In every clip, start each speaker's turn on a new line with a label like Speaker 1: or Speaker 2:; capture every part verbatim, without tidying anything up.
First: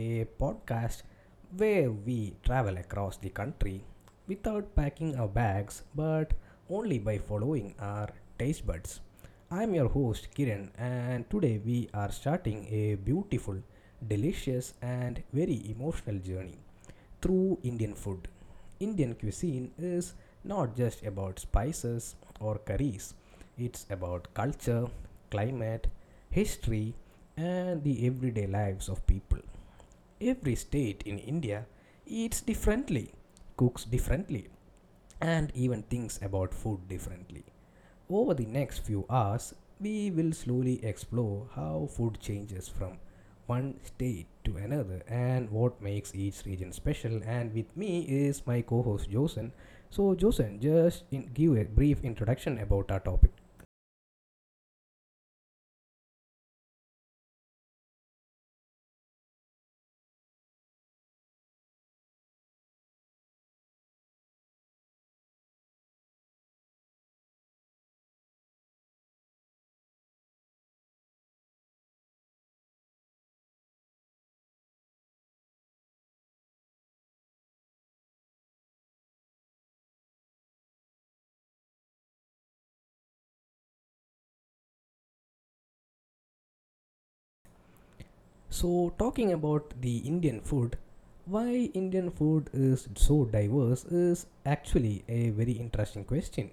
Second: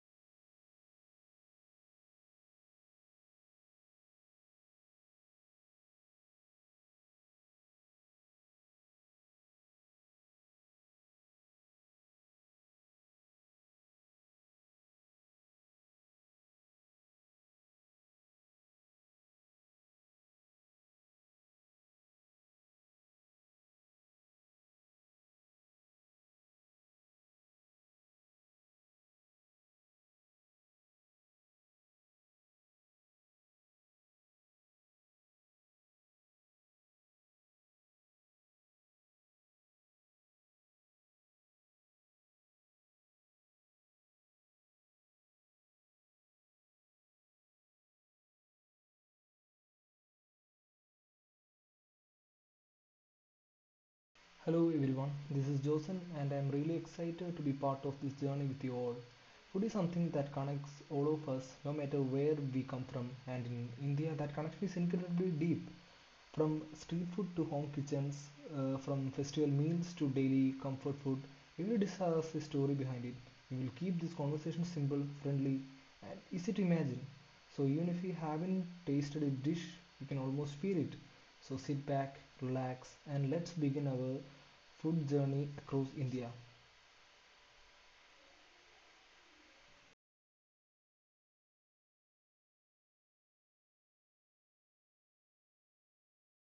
Speaker 1: a podcast where we travel across the country without packing our bags but only by following our taste buds. I'm your host Kiran, and today we are starting a beautiful, delicious, and very emotional journey through Indian food. Indian cuisine is not just about spices or curries, it's about culture, climate, history, and the everyday lives of people. Every state in India eats differently, cooks differently, and even thinks about food differently. Over the next few hours, we will slowly explore how food changes from one state to another and what makes each region special. And with me is my co host Josen. So, Josen, just in, give a brief introduction about our topic.
Speaker 2: Hello everyone, this is Josen and I am really excited to be part of this journey with you all. Food is something that connects all of us no matter where we come from and in India that connection is incredibly deep. From street food to home kitchens, uh, from festival meals to daily comfort food, every dish has a story behind it. We will keep this conversation simple, friendly, and easy to imagine. So even if you haven't tasted a dish, you can almost feel it. So sit back, relax, and let's begin our food journey across India.
Speaker 1: So, talking about the Indian food, why Indian food is so diverse is actually a very interesting question.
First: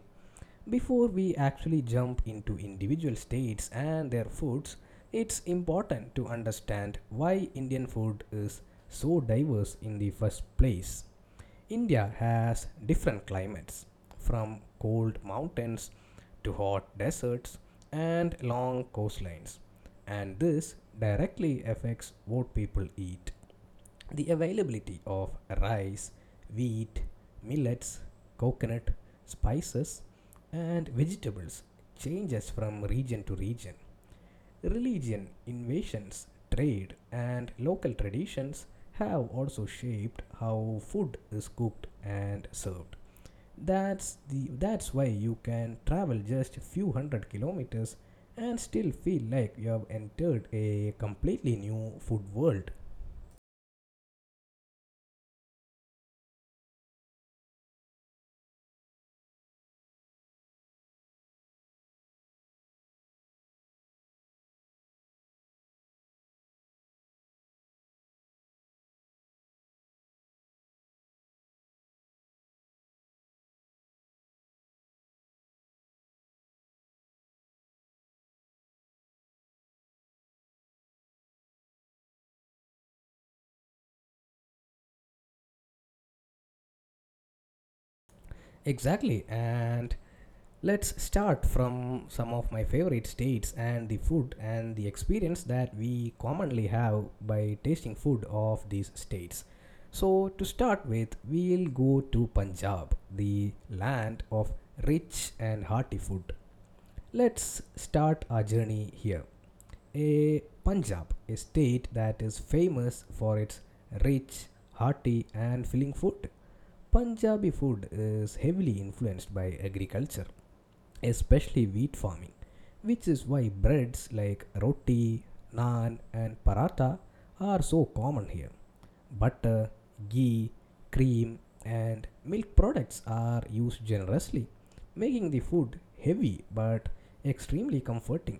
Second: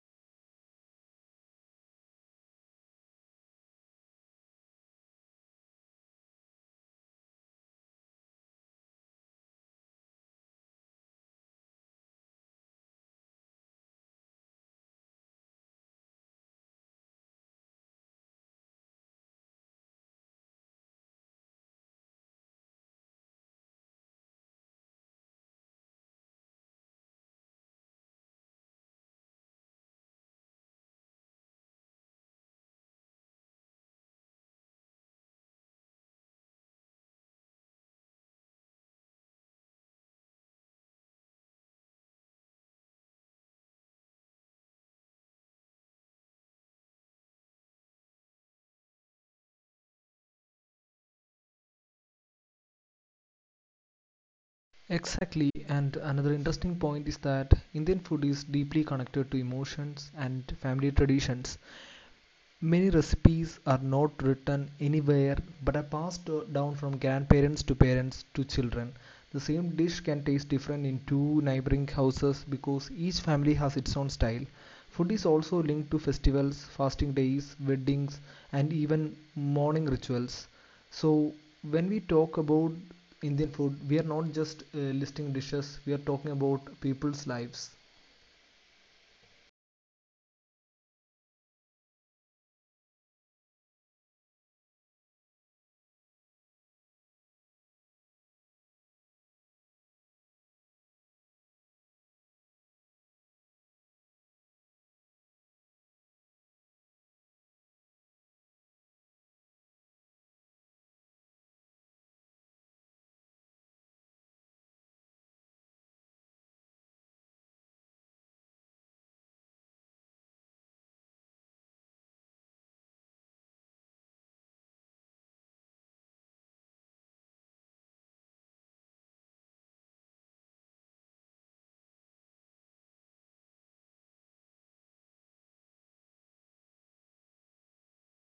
Speaker 1: Before we actually jump into individual states and their foods, it's important to understand why Indian food is so diverse in the first place. India has different climates, from cold mountains to hot deserts and long coastlines, and this directly affects what people eat. The availability of rice, wheat, millets, coconut, spices, and vegetables changes from region to region. Religion, invasions, trade, and local traditions have also shaped how food is cooked and served. That's the that's why you can travel just a few hundred kilometers and still feel like you have entered a completely new food world.
Speaker 2: Exactly, and another interesting point is that Indian food is deeply connected to emotions and family traditions. Many recipes are not written anywhere but are passed down from grandparents to parents to children. The same dish can taste different in two neighboring houses because each family has its own style. Food is also linked to festivals, fasting days, weddings, and even morning rituals. So, when we talk about Indian food, we are not just uh, listing dishes, we are talking about people's lives.
Speaker 1: Exactly, and let's start from some of my favorite states and the food and the experience that we commonly have by tasting food of these states. So, to start with, we'll go to Punjab, the land of rich and hearty food. Let's start our journey here. A Punjab, a state that is famous for its rich, hearty, and filling food. Punjabi food is heavily influenced by agriculture especially wheat farming, which is why breads like roti, naan, and paratha are so common here. Butter, ghee, cream, and milk products are used generously, making the food heavy but extremely comforting.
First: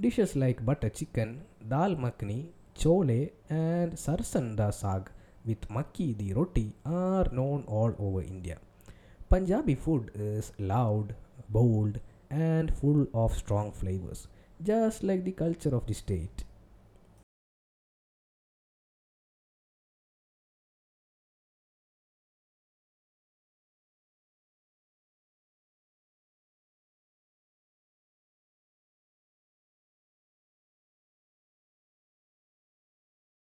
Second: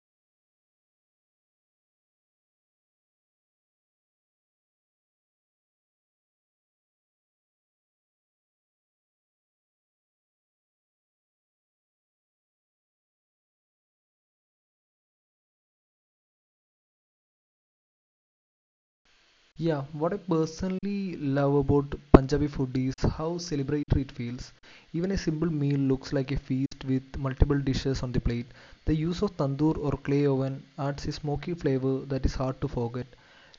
Speaker 1: Dishes like butter chicken, dal makhani, chole, and sarson da saag with makki the roti are known all over India. Punjabi food is loud, bold, and full of strong flavors, just like the culture of the state.
Speaker 2: Yeah, what I personally love about Punjabi food is how celebratory it feels. Even a simple meal looks like a feast with multiple dishes on the plate. The use of tandoor or clay oven adds a smoky flavor that is hard to forget.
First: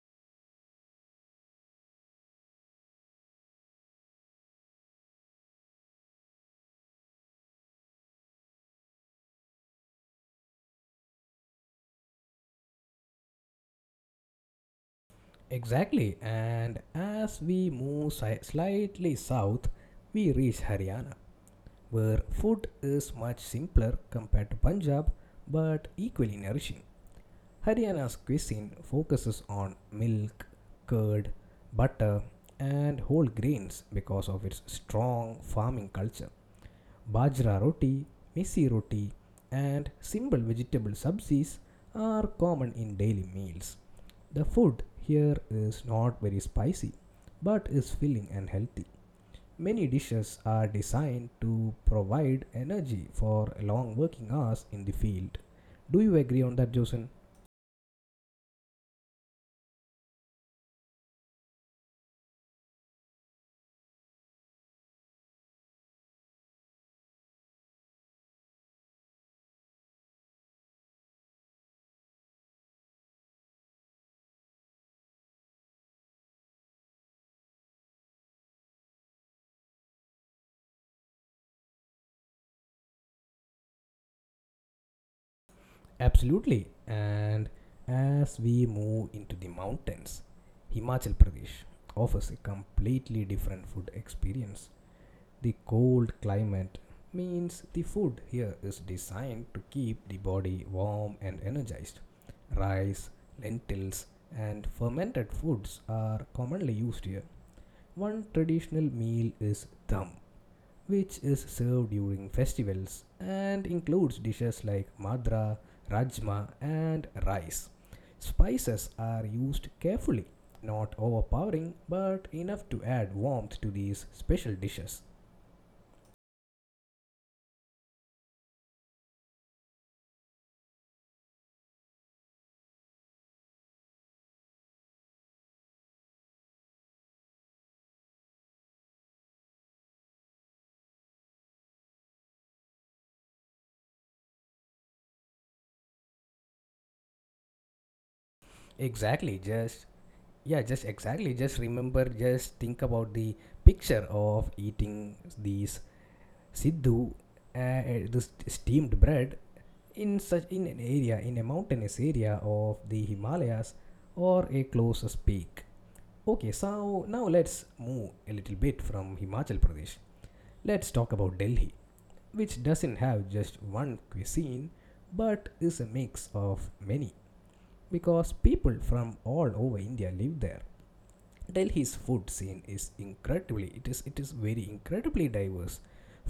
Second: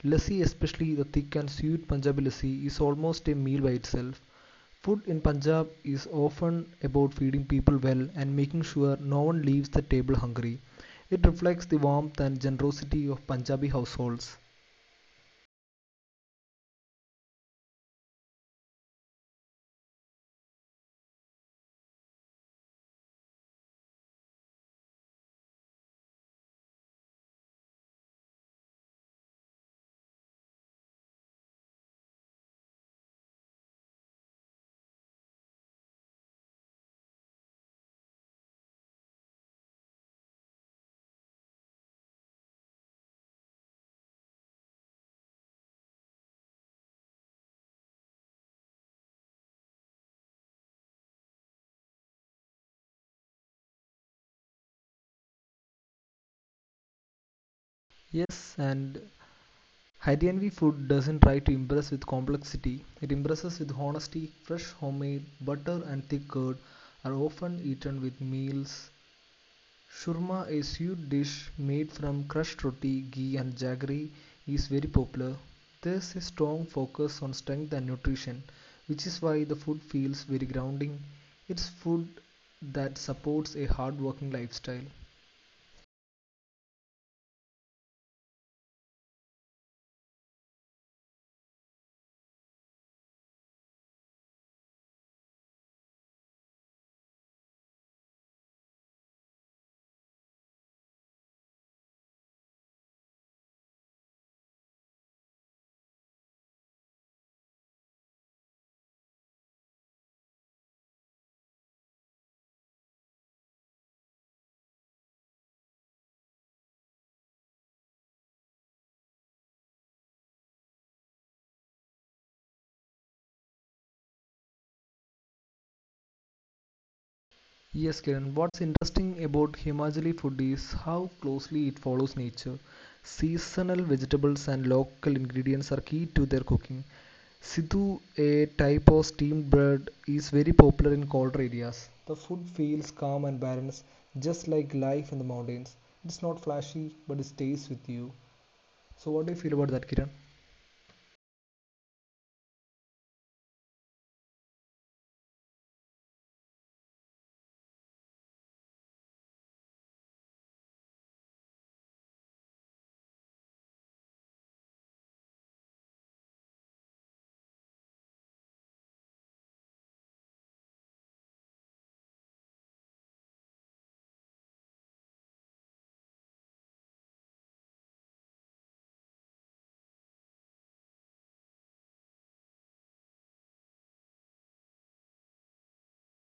Speaker 2: Lassi, especially the thick and sweet Punjabi lassi, is almost a meal by itself. Food in Punjab is often about feeding people well and making sure no one leaves the table hungry. It reflects the warmth and generosity of Punjabi households.
Speaker 1: Exactly, and as we move si- slightly south, we reach Haryana, where food is much simpler compared to Punjab but equally nourishing. Haryana's cuisine focuses on milk, curd, butter, and whole grains because of its strong farming culture. Bajra roti, misi roti, and simple vegetable sabzis are common in daily meals. The food here is not very spicy but is filling and healthy. Many dishes are designed to provide energy for long working hours in the field. Do you agree on that, Josen?
Speaker 2: Yes, and Haitian food doesn't try to impress with complexity, it impresses with honesty. Fresh homemade butter and thick curd are often eaten with meals. Shurma, a sweet dish made from crushed roti, ghee, and jaggery, is very popular. There's a strong focus on strength and nutrition, which is why the food feels very grounding. It's food that supports a hard working lifestyle.
Speaker 1: Absolutely. And as we move into the mountains, Himachal Pradesh offers a completely different food experience. The cold climate means the food here is designed to keep the body warm and energized. Rice, lentils, and fermented foods are commonly used here. One traditional meal is dham, which is served during festivals and includes dishes like madra, rajma, and rice. Spices are used carefully, not overpowering, but enough to add warmth to these special dishes.
Speaker 2: Yes, Kiran. What's interesting about Himachali food is how closely it follows nature. Seasonal vegetables and local ingredients are key to their cooking. Sidhu, a type of steamed bread, is very popular in colder areas. The food feels calm and balanced, just like life in the mountains. It's not flashy, but it stays with you. So, what do you
Speaker 1: Exactly.
Speaker 2: feel about
Speaker 1: Just
Speaker 2: that, Kiran?
Speaker 1: yeah. Just exactly. Just remember. Just think about the picture of eating these siddhu, uh, uh, this steamed bread in such in an area in a mountainous area of the Himalayas or a closest peak. Okay. So now let's move a little bit from Himachal Pradesh. Let's talk about Delhi, which doesn't have just one cuisine, but is a mix of many because people from all over India live there. Delhi's food scene is incredibly it is it is very incredibly diverse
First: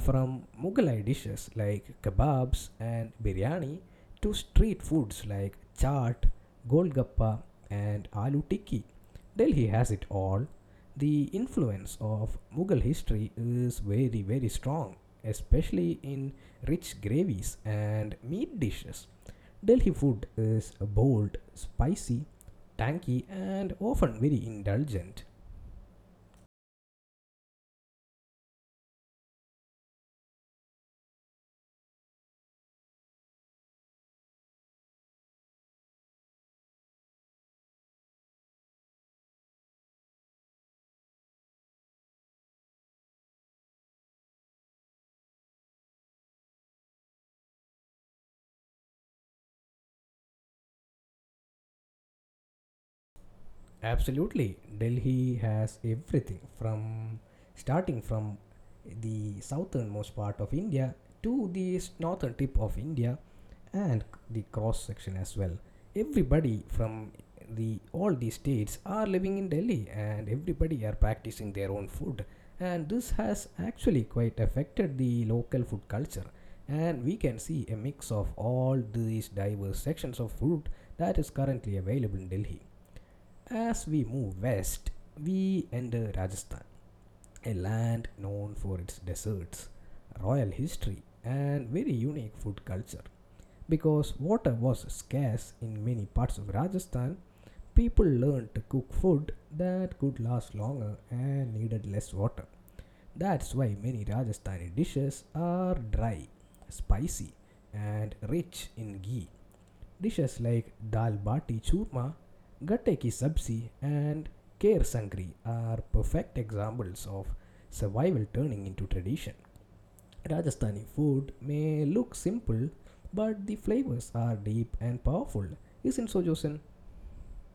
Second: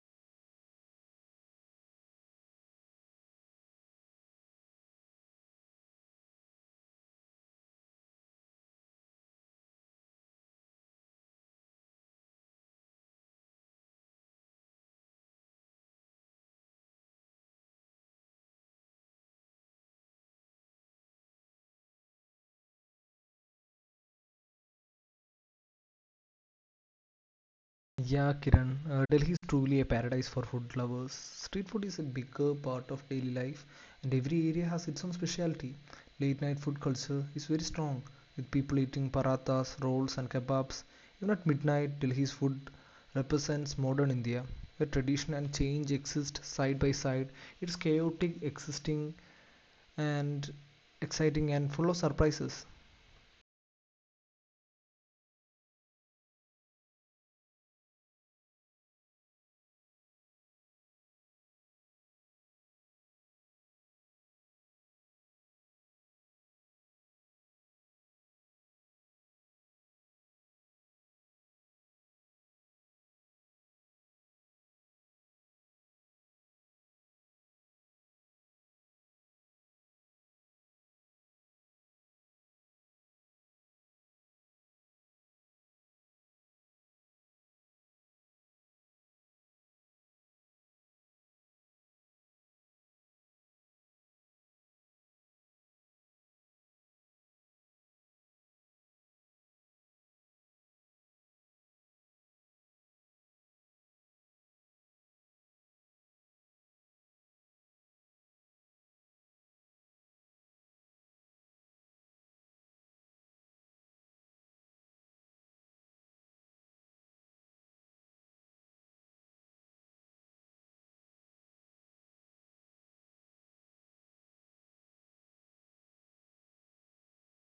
Speaker 1: from Mughalai dishes like kebabs and biryani to street foods like chaat, golgappa and aloo tikki. Delhi has it all. The influence of Mughal history is very very strong, especially in rich gravies and meat dishes. Delhi food is bold, spicy, tangy, and often very indulgent.
Speaker 2: Yeah, Kiran, uh, Delhi is truly a paradise for food lovers. Street food is a bigger part of daily life, and every area has its own specialty. Late night food culture is very strong, with people eating parathas, rolls, and kebabs. Even at midnight, Delhi's food represents modern India, where tradition and change exist side by side. It's chaotic, existing, and exciting, and full of surprises.
Speaker 1: Absolutely, Delhi has everything from starting from the southernmost part of India to the northern tip of India and the cross section as well. Everybody from the all the states are living in Delhi and everybody are practicing their own food and this has actually quite affected the local food culture and we can see a mix of all these diverse sections of food that is currently available in Delhi. As we move west, we enter Rajasthan, a land known for its deserts, royal history, and very unique food culture. Because water was scarce in many parts of Rajasthan, people learned to cook food that could last longer and needed less water. That's why many Rajasthani dishes are dry, spicy, and rich in ghee. Dishes like dal bati churma, gatte ki sabzi, and kher sangri are perfect examples of survival turning into tradition. Rajasthani food may look simple, but the flavors are deep and powerful, isn't so, Josen?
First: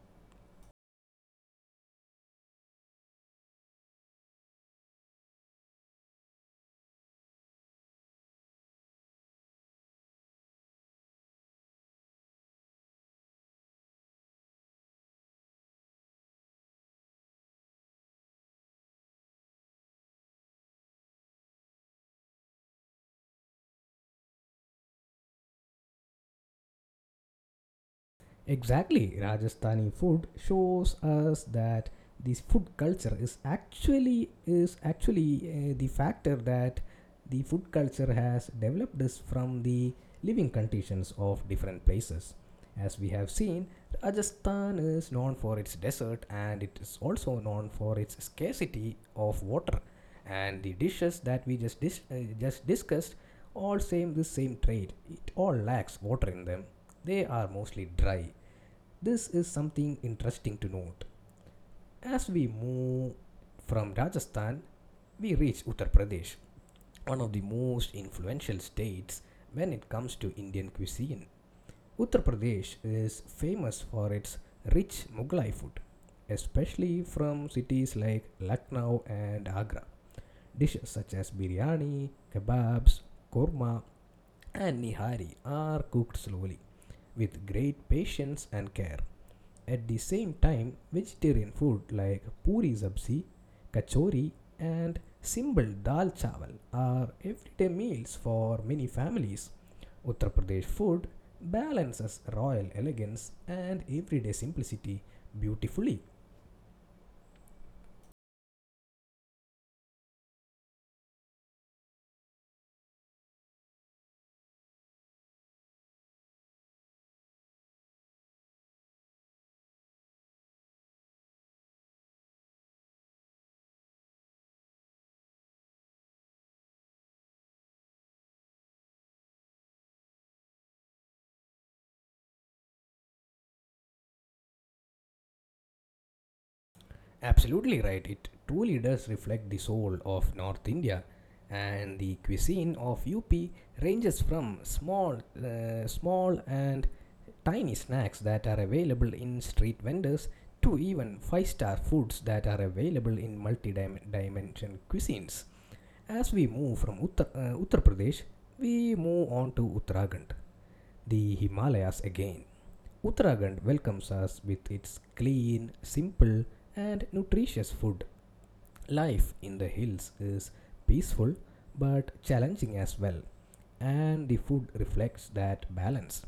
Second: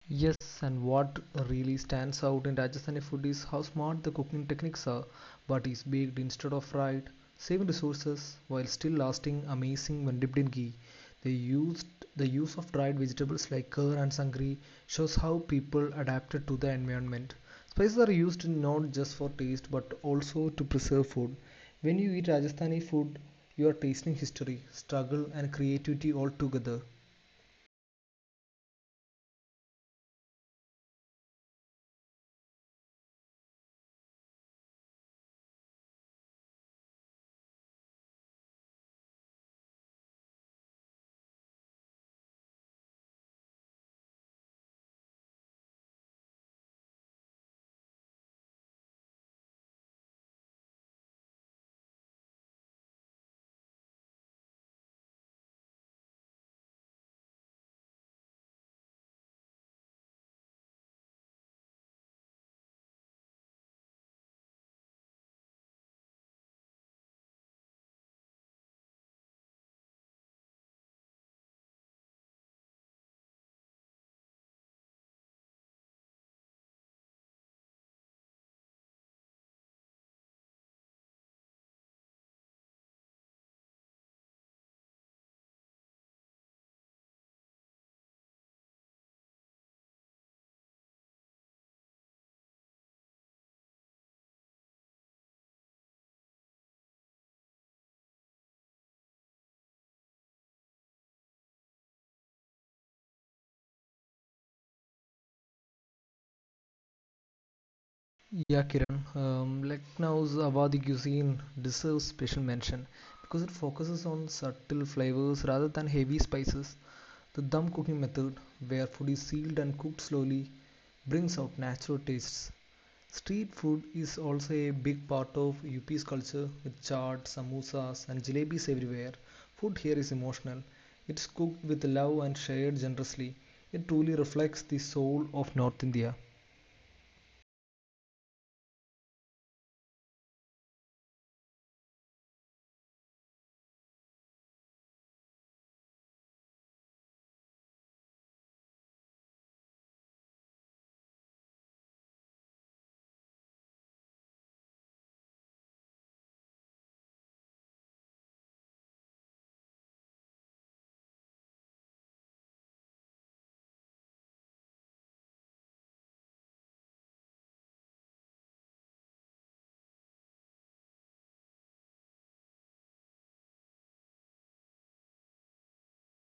Speaker 2: Yes, and what really stands out in Rajasthani food is how smart the cooking techniques are. But is baked instead of fried, saving resources while still lasting amazing when dipped in ghee. They used the use of dried vegetables like curd and sangri shows how people adapted to the environment. Spices are used not just for taste but also to preserve food. When you eat Rajasthani food, you are tasting history, struggle, and creativity all together.
Speaker 1: Exactly, Rajasthani food shows us that this food culture is actually is actually uh, the factor that the food culture has developed is from the living conditions of different places. As we have seen, Rajasthan is known for its desert and it is also known for its scarcity of water. And the dishes that we just dis- uh, just discussed all same the same trait. It all lacks water in them. They are mostly dry, this is something interesting to note. As we move from Rajasthan, we reach Uttar Pradesh, one of the most influential states when it comes to Indian cuisine. Uttar Pradesh is famous for its rich Mughlai food, especially from cities like Lucknow and Agra. Dishes such as biryani, kebabs, korma, and nihari are cooked slowly with great patience and care. At the same time, vegetarian food like puri sabzi, kachori, and simple dal chawal are everyday meals for many families. Uttar Pradesh food balances royal elegance and everyday simplicity beautifully.
Speaker 2: Yeah, Kiran. Um, Lucknow's Awadhi cuisine deserves special mention because it focuses on subtle flavors rather than heavy spices. The dum cooking method, where food is sealed and cooked slowly, brings out natural tastes. Street food is also a big part of U P's culture with chaat, samosas, and jalebis everywhere. Food here is emotional. It's cooked with love and shared generously. It truly reflects the soul of North India.
Speaker 1: Absolutely right, it truly does reflect the soul of North India. And the cuisine of U P ranges from small, uh, small and tiny snacks that are available in street vendors to even five star foods that are available in multi dimension cuisines. As we move from Uttar, uh, Uttar Pradesh, we move on to Uttarakhand, the Himalayas again. Uttarakhand welcomes us with its clean, simple, and nutritious food. Life in the hills is peaceful but challenging as well, and the food reflects that balance.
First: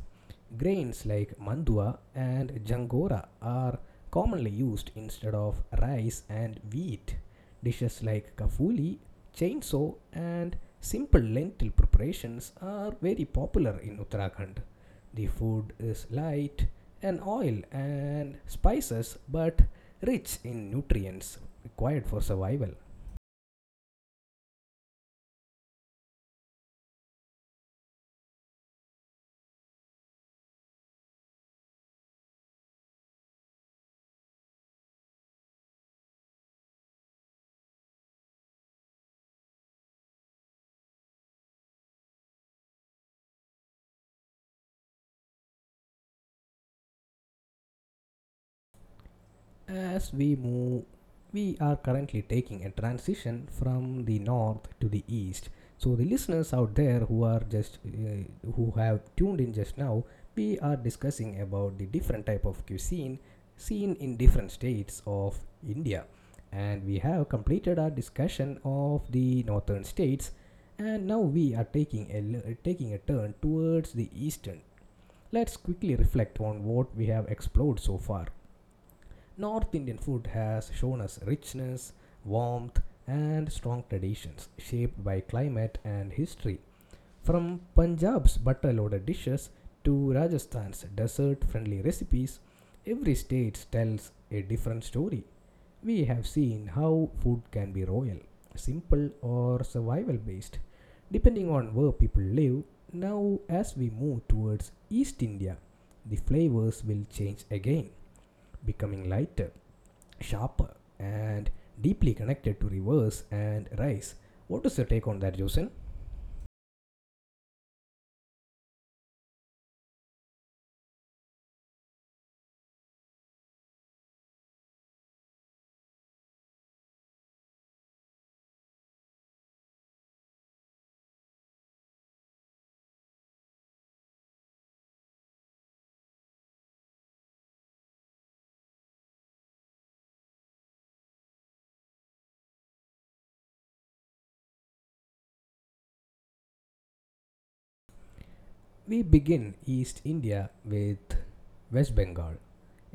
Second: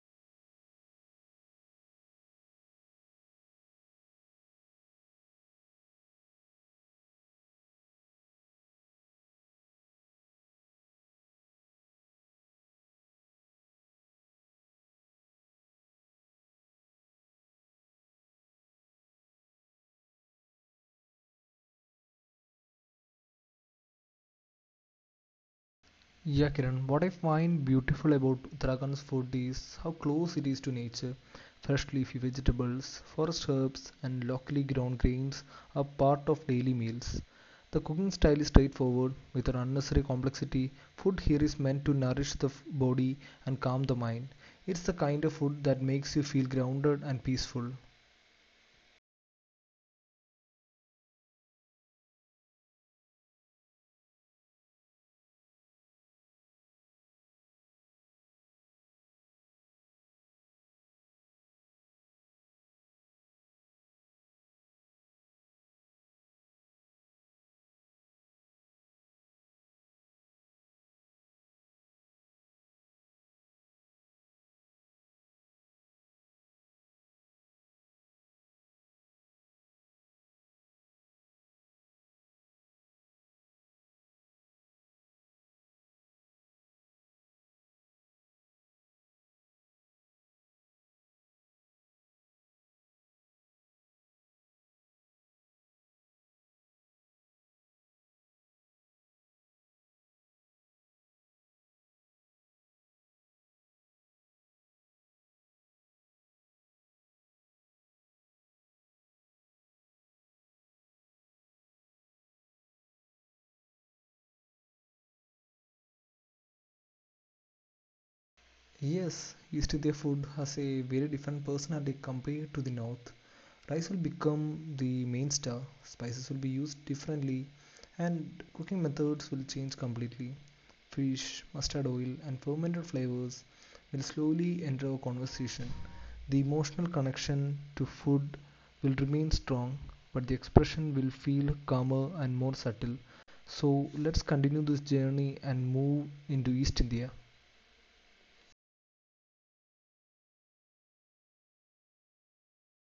Speaker 1: Grains like mandua and jangora are commonly used instead of rice and wheat. Dishes like kafuli, chainsaw, and simple lentil preparations are very popular in Uttarakhand. The food is light in oil and spices but rich in nutrients required for survival.
Speaker 2: Yeah, Kiran, what I find beautiful about Uttarakhand's food is how close it is to nature. Fresh leafy vegetables, forest herbs, and locally grown grains are part of daily meals. The cooking style is straightforward, with an unnecessary complexity. Food here is meant to nourish the f- body and calm the mind. It's the kind of food that makes you feel grounded and peaceful.
Speaker 1: As we move, we are currently taking a transition from the north to the east. So the listeners out there who are just uh, who have tuned in just now, we are discussing about the different type of cuisine seen in different states of India. And we have completed our discussion of the northern states and now we are taking a taking a turn towards the eastern. Let's quickly reflect on what we have explored so far. North Indian food has shown us richness, warmth, and strong traditions shaped by climate and history. From Punjab's butter loaded dishes to Rajasthan's desert friendly recipes, every state tells a different story. We have seen how food can be royal, simple, or survival based, depending on where people live. Now, as we move towards East India, the flavors will change again, becoming lighter, sharper and deeply connected to rivers and rice. What is your take on that, Josen?
Speaker 2: Yes, East India food has a very different personality compared to the North. Rice will become the main star, spices will be used differently, and cooking methods will change completely. Fish, mustard oil, and fermented flavors will slowly enter our conversation. The emotional connection to food will remain strong, but the expression will feel calmer and more subtle. So let's continue this journey and move into east india.
Speaker 1: We begin East India with West Bengal,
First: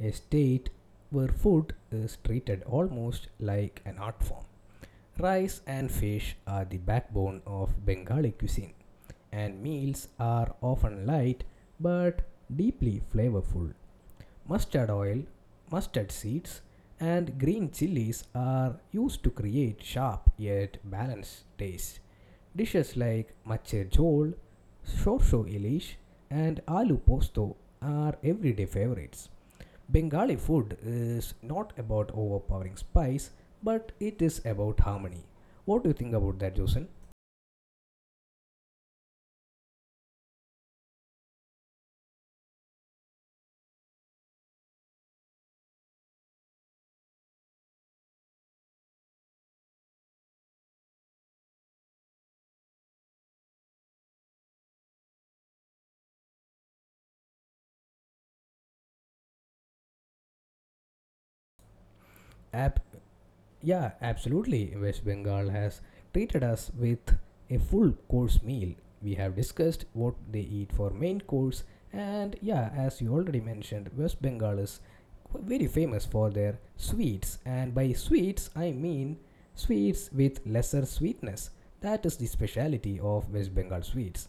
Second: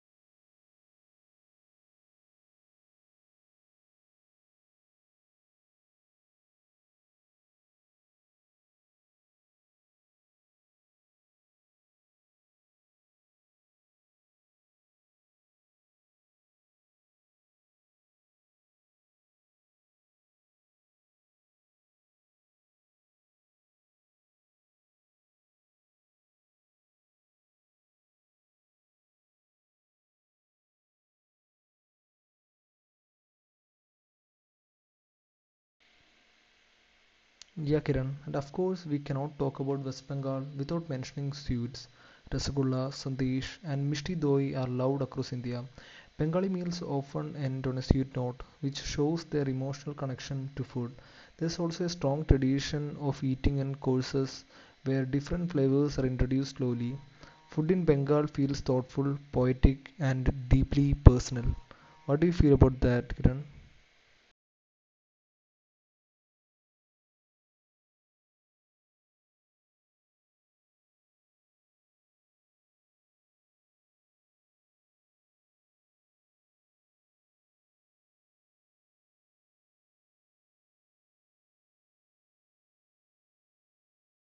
Speaker 1: a state where food is treated almost like an art form. Rice and fish are the backbone of Bengali cuisine, and meals are often light but deeply flavorful. Mustard oil, mustard seeds, and green chilies are used to create sharp yet balanced taste. Dishes like mache jhol, shorsho ilish, and aloo posto are everyday favorites. Bengali food is not about overpowering spice, but it is about harmony. What do you think about that, Josen?
Speaker 2: Yeah, Kiran. And of course, we cannot talk about West Bengal without mentioning sweets. Rasgulla, Sandesh, and Mishti Doi are loved across India. Bengali meals often end on a sweet note, which shows their emotional connection to food. There's also a strong tradition of eating in courses where different flavors are introduced slowly. Food in Bengal feels thoughtful, poetic, and deeply personal. What do you feel about
Speaker 1: Apt.
Speaker 2: that, Kiran?
Speaker 1: Yeah, absolutely. West Bengal has treated us with a full course meal. We have discussed what they eat for main course, and yeah, as you already mentioned, West Bengal is qu- very famous for their sweets, and by sweets, I mean sweets with lesser sweetness. That is the speciality of West Bengal sweets.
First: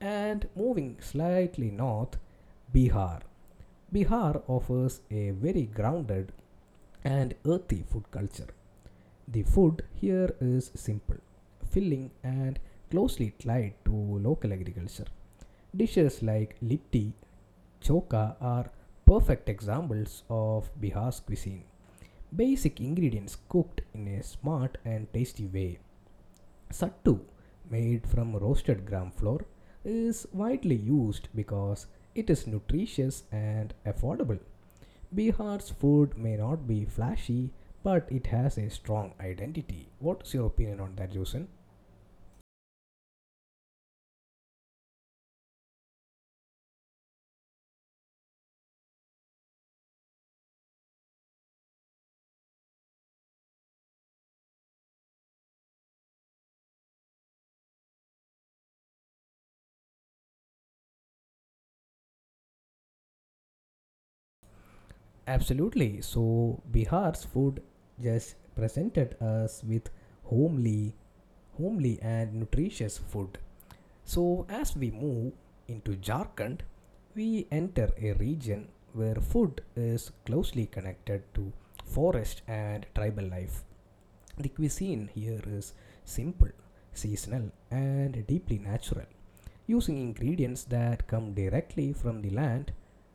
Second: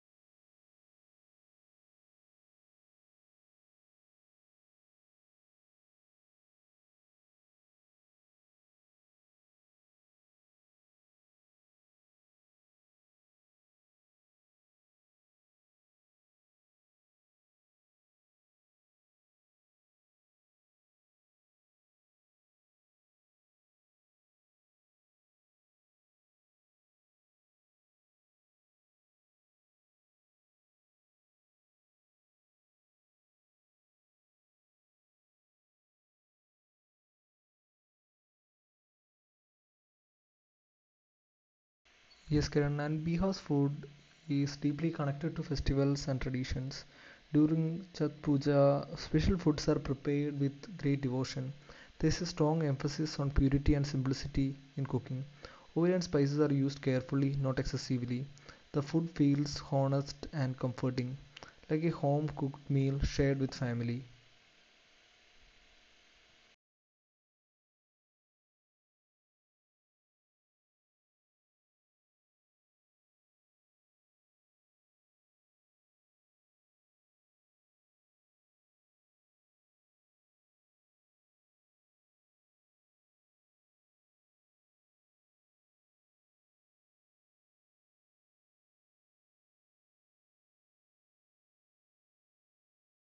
Speaker 1: And moving slightly north, Bihar. Bihar offers a very grounded and earthy food culture. The food here is simple, filling, and closely tied to local agriculture. Dishes like litti, choka are perfect examples of Bihar's cuisine. Basic ingredients cooked in a smart and tasty way. Sattu, made from roasted gram flour, is widely used because it is nutritious and affordable. Bihar's food may not be flashy, but it has a strong identity. What is your opinion on that, Jusen?
Speaker 2: Yes, Kiran, and Bihar's food is deeply connected to festivals and traditions. During Chhat Puja, special foods are prepared with great devotion. There is a strong emphasis on purity and simplicity in cooking. Oil and spices are used carefully, not excessively. The food feels honest and comforting, like a home cooked meal shared with family.
Speaker 1: Absolutely. So Bihar's food just presented us with homely, homely and nutritious food. So as we move into Jharkhand, we enter a region where food is closely connected to forest and tribal life. The cuisine here is simple, seasonal, and deeply natural. Using ingredients that come directly from the land,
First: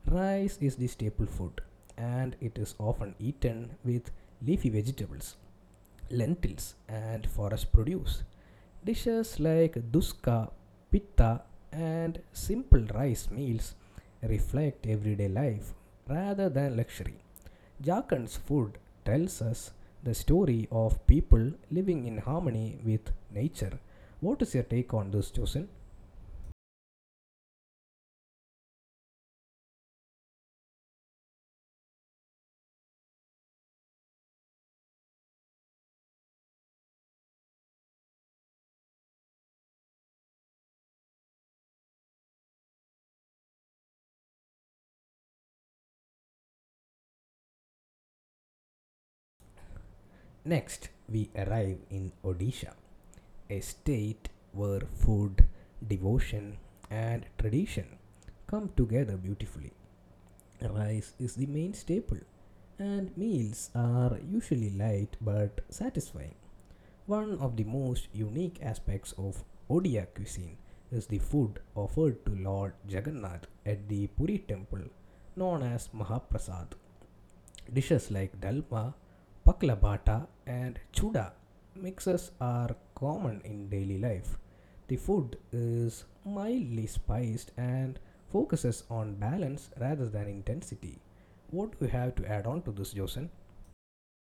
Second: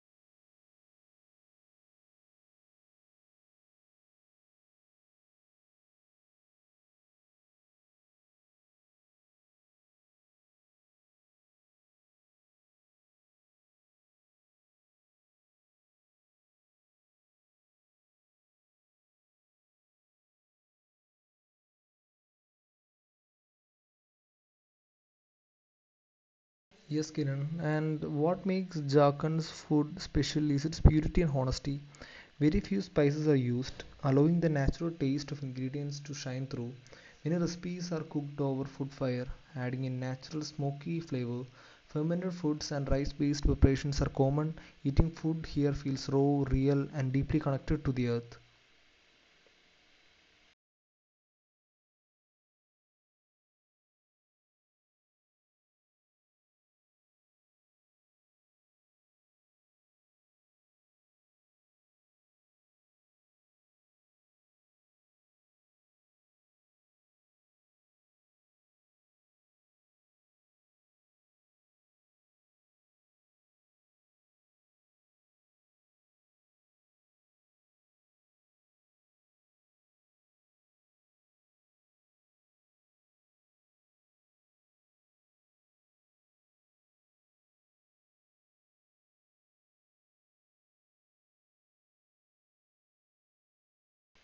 Speaker 1: rice is the staple food and it is often eaten with leafy vegetables, lentils, and forest produce. Dishes like duska, pitta, and simple rice meals reflect everyday life rather than luxury. Jharkhand's food tells us the story of people living in harmony with nature. What is your take on this, Joseph?
Speaker 2: Yes, Kiran, and what makes Jharkhand's food special is its purity and honesty. Very few spices are used, allowing the natural taste of ingredients to shine through. Many recipes are cooked over wood fire, adding a natural smoky flavor. Fermented foods and rice based preparations are common. Eating food here feels raw, real, and deeply connected to the earth.
Speaker 1: Next, we arrive in Odisha, a state where food, devotion, and tradition come together beautifully. Rice is the main staple, and meals are usually light but satisfying. One of the most unique aspects of Odia cuisine is the food offered to Lord Jagannath at the Puri temple, known as Mahaprasad. Dishes like dalma, pakla bata, and chuda mixes are common in daily life. The food is mildly spiced and focuses on balance rather than intensity. What do you have to add on to this, Josen?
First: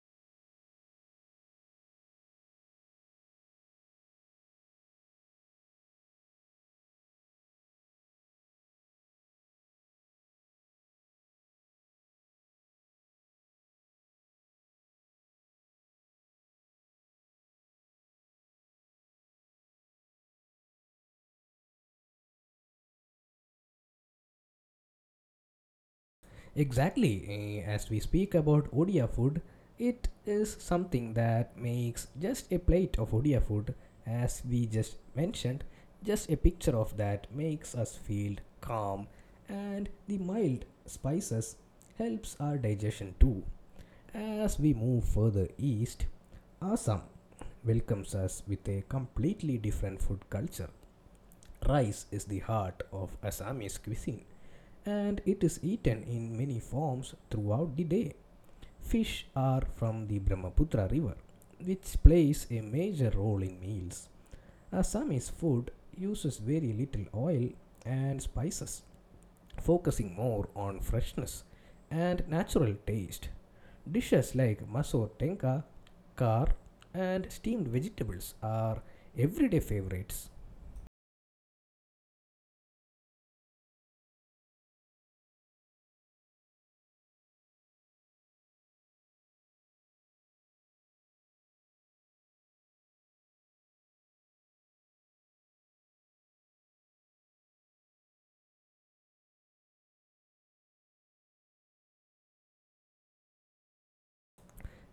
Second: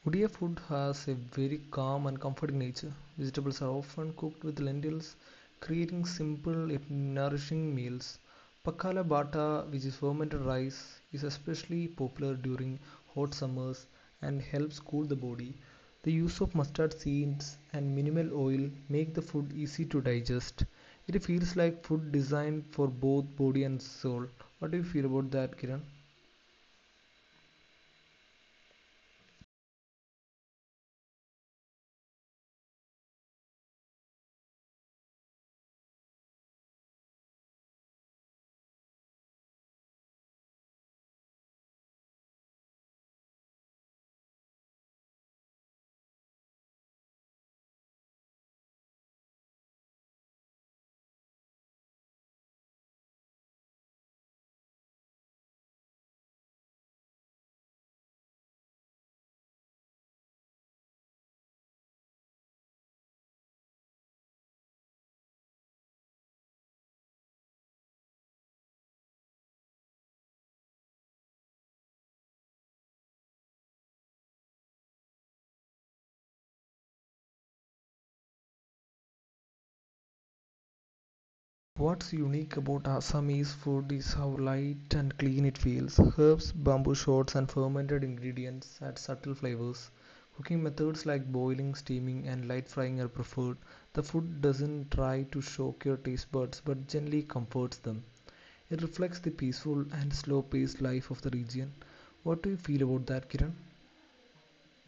Speaker 2: Odia food has a very calm and comforting nature. Vegetables are often cooked with lentils, creating simple yet nourishing meals. Pakala bata, which is fermented rice, is especially popular during hot summers and helps cool the body. The use of mustard seeds and minimal oil make the food easy to digest. It feels like food designed for both body and soul. What do you feel about that, Kiran?
Speaker 1: Exactly. Eh, As we speak about Odia food, it is something that makes just a plate of Odia food, as we just mentioned, just a picture of that makes us feel calm, and the mild spices helps our digestion too. As we move further east, Assam welcomes us with a completely different food culture. Rice is the heart of Assamese cuisine and it is eaten in many forms throughout the day. Fish are from the Brahmaputra river, which plays a major role in meals. Assamese food uses very little oil and spices, focusing more on freshness and natural taste. Dishes like maso tenka, kar, and steamed vegetables are everyday favorites.
Speaker 2: What's unique about Assamese food is how light and clean it feels. Herbs, bamboo shoots, and fermented ingredients add subtle flavors. Cooking methods like boiling, steaming, and light frying are preferred. The food doesn't try to shock your taste buds but generally comforts them. It reflects the peaceful and slow paced life of the region. What do you feel about that, Kiran?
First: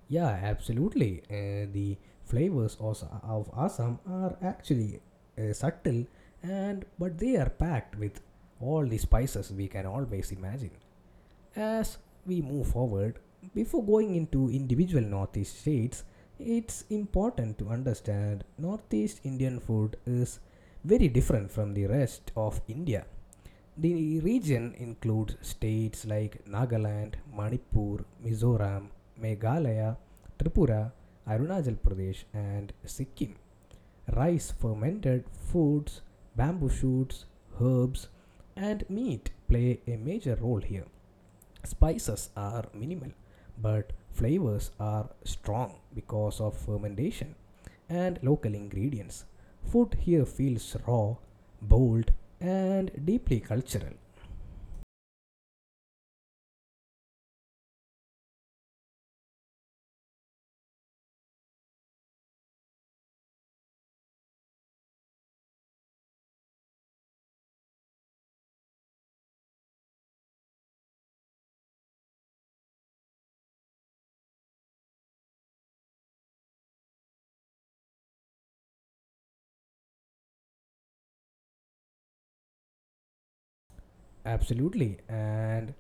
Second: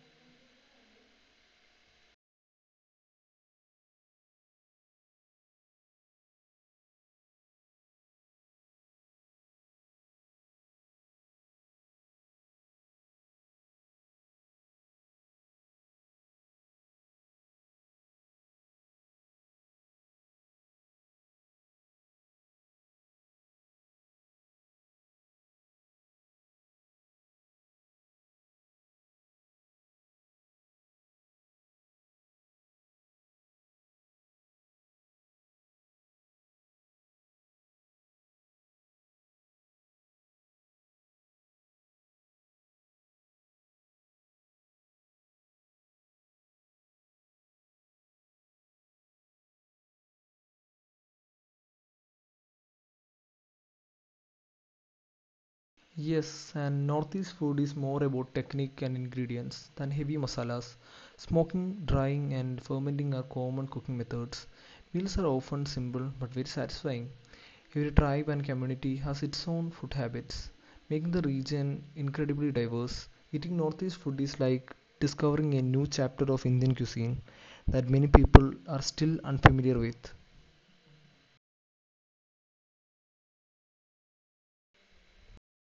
Speaker 1: Yeah, absolutely. Uh, the flavors of, of Assam are actually uh, subtle, and but they are packed with all the spices we can always imagine. As we move forward, before going into individual Northeast states, it's important to understand Northeast Indian food is very different from the rest of India. The region includes states like Nagaland, Manipur, Mizoram, Meghalaya, Tripura, Arunachal Pradesh, and Sikkim. Rice, fermented foods, bamboo shoots, herbs, and meat play a major role here. Spices are minimal, but flavors are strong because of fermentation and local ingredients. Food here feels raw, bold, and deeply cultural.
Speaker 2: Yes, and Northeast food is more about technique and ingredients than heavy masalas. Smoking, drying, and fermenting are common cooking methods. Meals are often simple but very satisfying. Every tribe and community has its own food habits, making the region incredibly diverse. Eating Northeast food is like discovering a new chapter of Indian cuisine that many people are still unfamiliar with.
Speaker 1: Absolutely. And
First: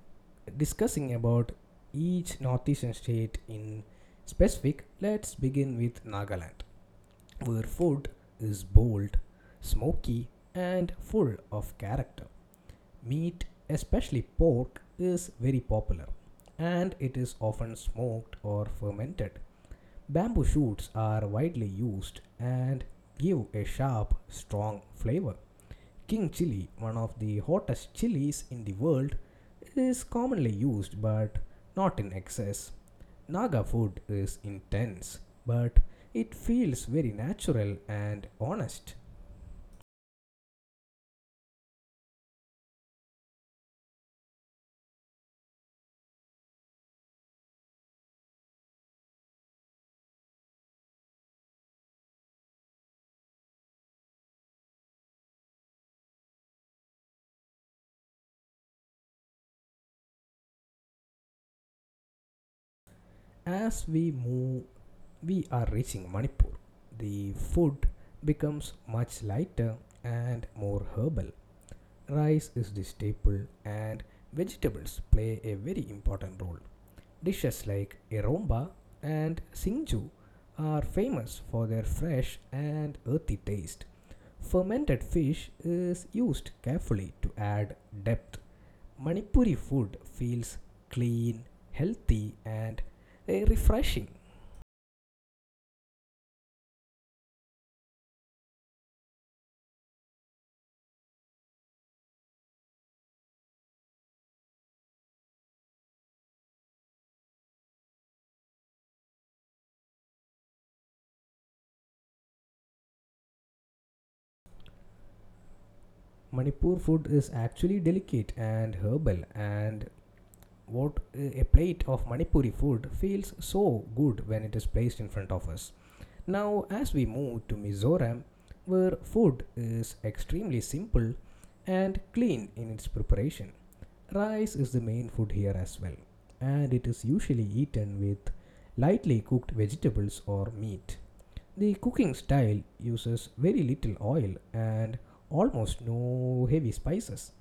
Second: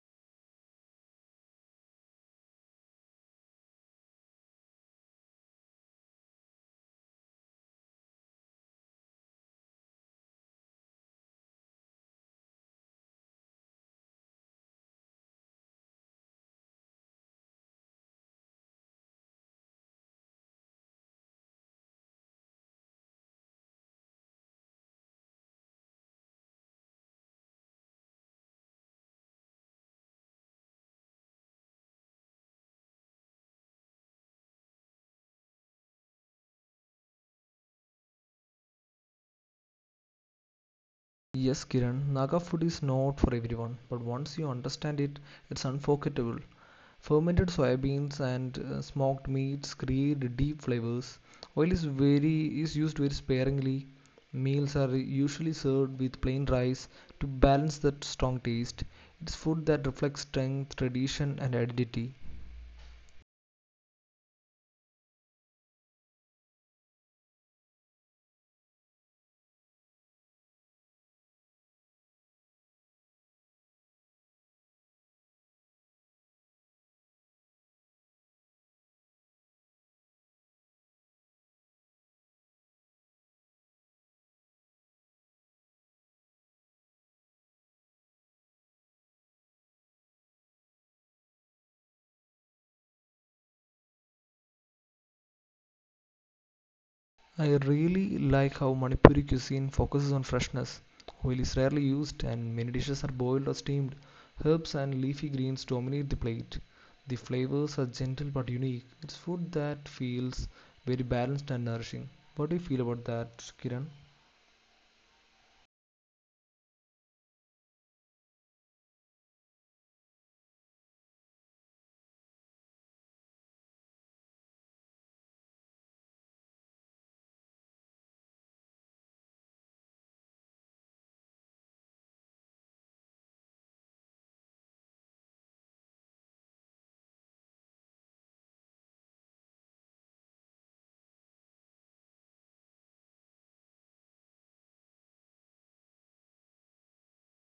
Speaker 1: discussing about each northeastern state in specific, let's begin with Nagaland, where food is bold, smoky, and full of character. Meat, especially pork, is very popular, and it is often smoked or fermented. Bamboo shoots are widely used and give a sharp, strong flavor. King chili, one of the hottest chilies in the world, is commonly used but not in excess. Naga food is intense, but it feels very natural and honest.
Speaker 2: Yes, Kiran, Naga food is not for everyone, but once you understand it, it's unforgettable. Fermented soybeans and uh, smoked meats create deep flavors. Oil is very is used very sparingly. Meals are usually served with plain rice to balance that strong taste. It's food that reflects strength, tradition, and identity.
Speaker 1: As we move, we are reaching Manipur. The food becomes much lighter and more herbal. Rice is the staple, and vegetables play a very important role. Dishes like iromba and singju are famous for their fresh and earthy taste. Fermented fish is used carefully to add depth. Manipuri food feels clean, healthy, and eh, refreshing.
Speaker 2: I really like how Manipuri cuisine focuses on freshness. Oil is rarely used, and many dishes are boiled or steamed. Herbs and leafy greens dominate the plate. The flavors are gentle but unique. It's food that feels very balanced and nourishing. What do you feel about that, Kiran?
Speaker 1: Manipur food is actually delicate and herbal, and what eh, a plate of Manipuri food feels so good when it is placed in front of us. Now, as we move to Mizoram, where food is extremely simple and clean in its preparation, rice is the main food here as well, and it is usually eaten with lightly cooked vegetables or meat. The cooking style uses very little oil and almost no heavy spices.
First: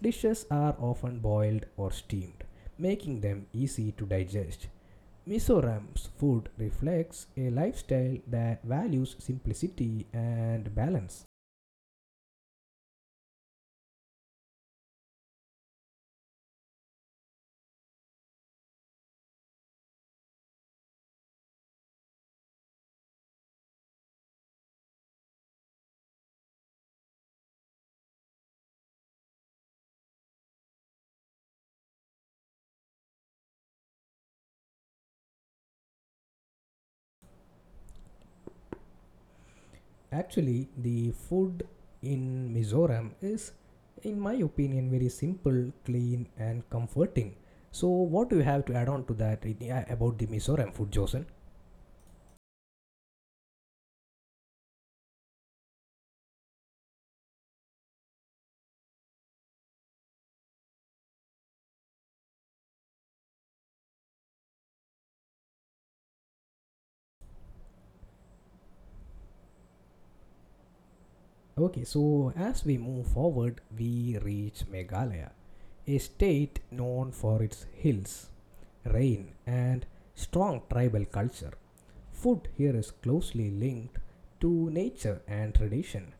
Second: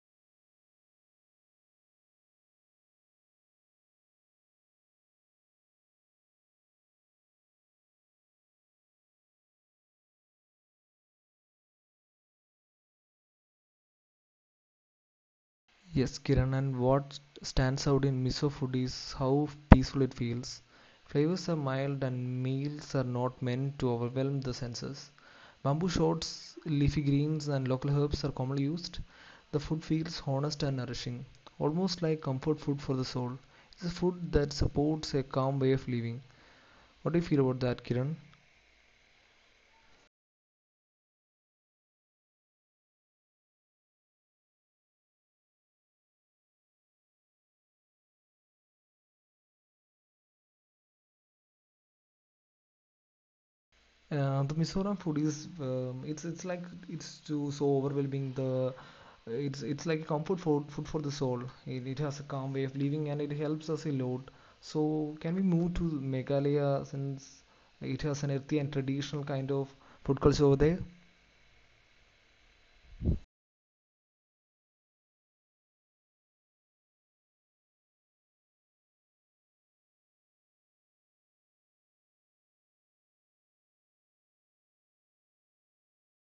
Speaker 1: Dishes are often boiled or steamed, making them easy to digest. Mizoram's food reflects a lifestyle that values simplicity and balance.
Speaker 2: Yes, Kiran, and what stands out in miso food is how peaceful it feels. Flavors are mild, and meals are not meant to overwhelm the senses. Bamboo shoots, leafy greens and local herbs are commonly used. The food feels honest and nourishing, almost like comfort food for the soul. It's a food that supports a calm way of living. What do you feel about that, Kiran?
Speaker 1: Actually, the food in Mizoram is, in my opinion, very simple, clean, and comforting. So, what do you have to add on to that about the Mizoram food, Josen?
Speaker 2: Uh, the Mizoram food is um, it's it's like it's too so overwhelming. The it's it's like a comfort food food for the soul. It, it has a calm way of living and it helps us a lot. So can we move to Meghalaya since it has an earthy and traditional kind of food culture over there?
Speaker 1: Okay, so as we move forward, we reach Meghalaya, a state known for its hills, rain, and strong tribal culture. Food here is closely linked to nature and tradition.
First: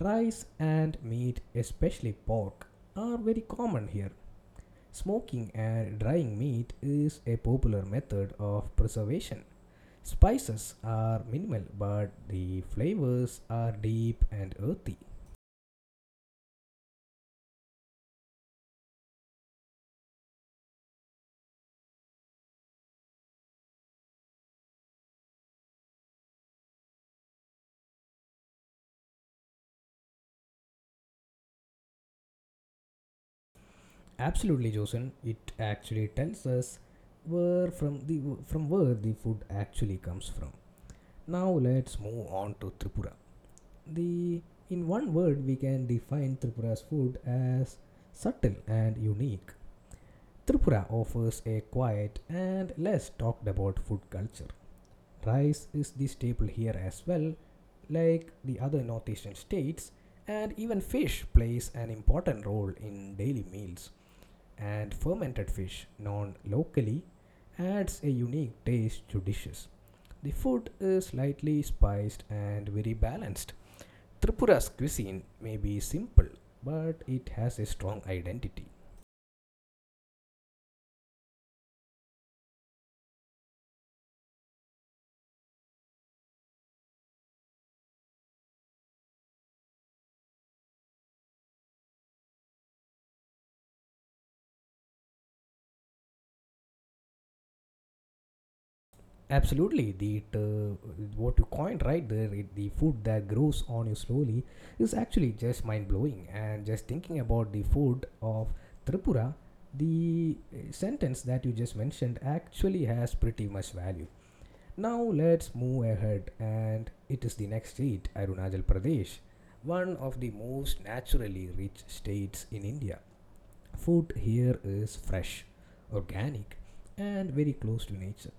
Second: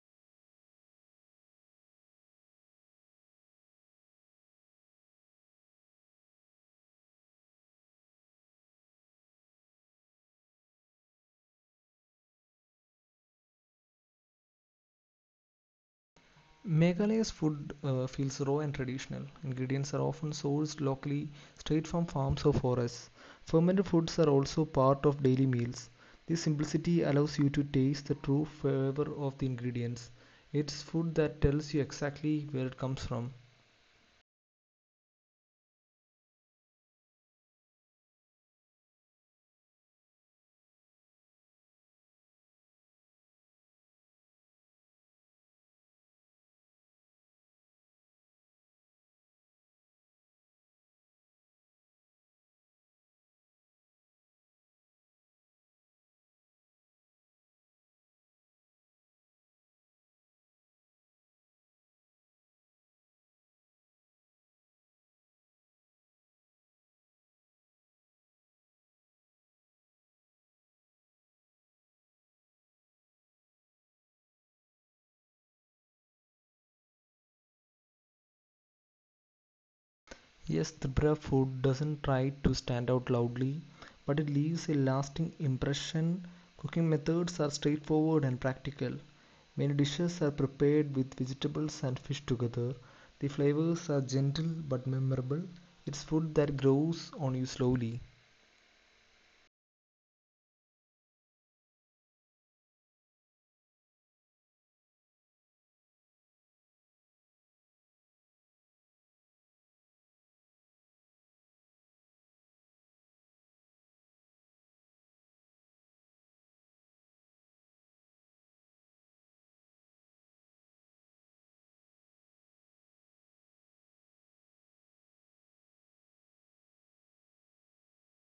Speaker 1: Rice and meat, especially pork, are very common here. Smoking and drying meat is a popular method of preservation. Spices are minimal, but the flavors are deep and earthy.
Speaker 2: Meghalaya's food uh, feels raw and traditional. Ingredients are often sourced locally, straight from farms or forests. Fermented foods are also part of daily meals. This simplicity allows you to taste the true flavor of the ingredients. It's food that tells you exactly where it comes from.
Speaker 1: Absolutely, Josen. It actually tells us where from the from where the food actually comes from. Now let's move on to Tripura. The in one word we can define Tripura's food as subtle and unique. Tripura offers a quiet and less talked about food culture. Rice is the staple here as well, like the other North Asian states, and even fish plays an important role in daily meals. And fermented fish, known locally, adds a unique taste to dishes. The food is lightly spiced and very balanced, Tripura's cuisine may be simple, but it has a strong identity.
Speaker 2: Yes, the brave food doesn't try to stand out loudly, but it leaves a lasting impression. Cooking methods are straightforward and practical. Many dishes are prepared with vegetables and fish together. The flavors are gentle but memorable. It's food that grows on you slowly.
Speaker 1: Absolutely, the uh, what you coined right there, it- the food that grows on you slowly, is actually just mind blowing. And just thinking about the food of Tripura, the uh, sentence that you just mentioned actually has pretty much value. Now let's move ahead, and it is the next state, Arunachal Pradesh, one of the most naturally rich states in India. Food here is fresh, organic, and very close to nature.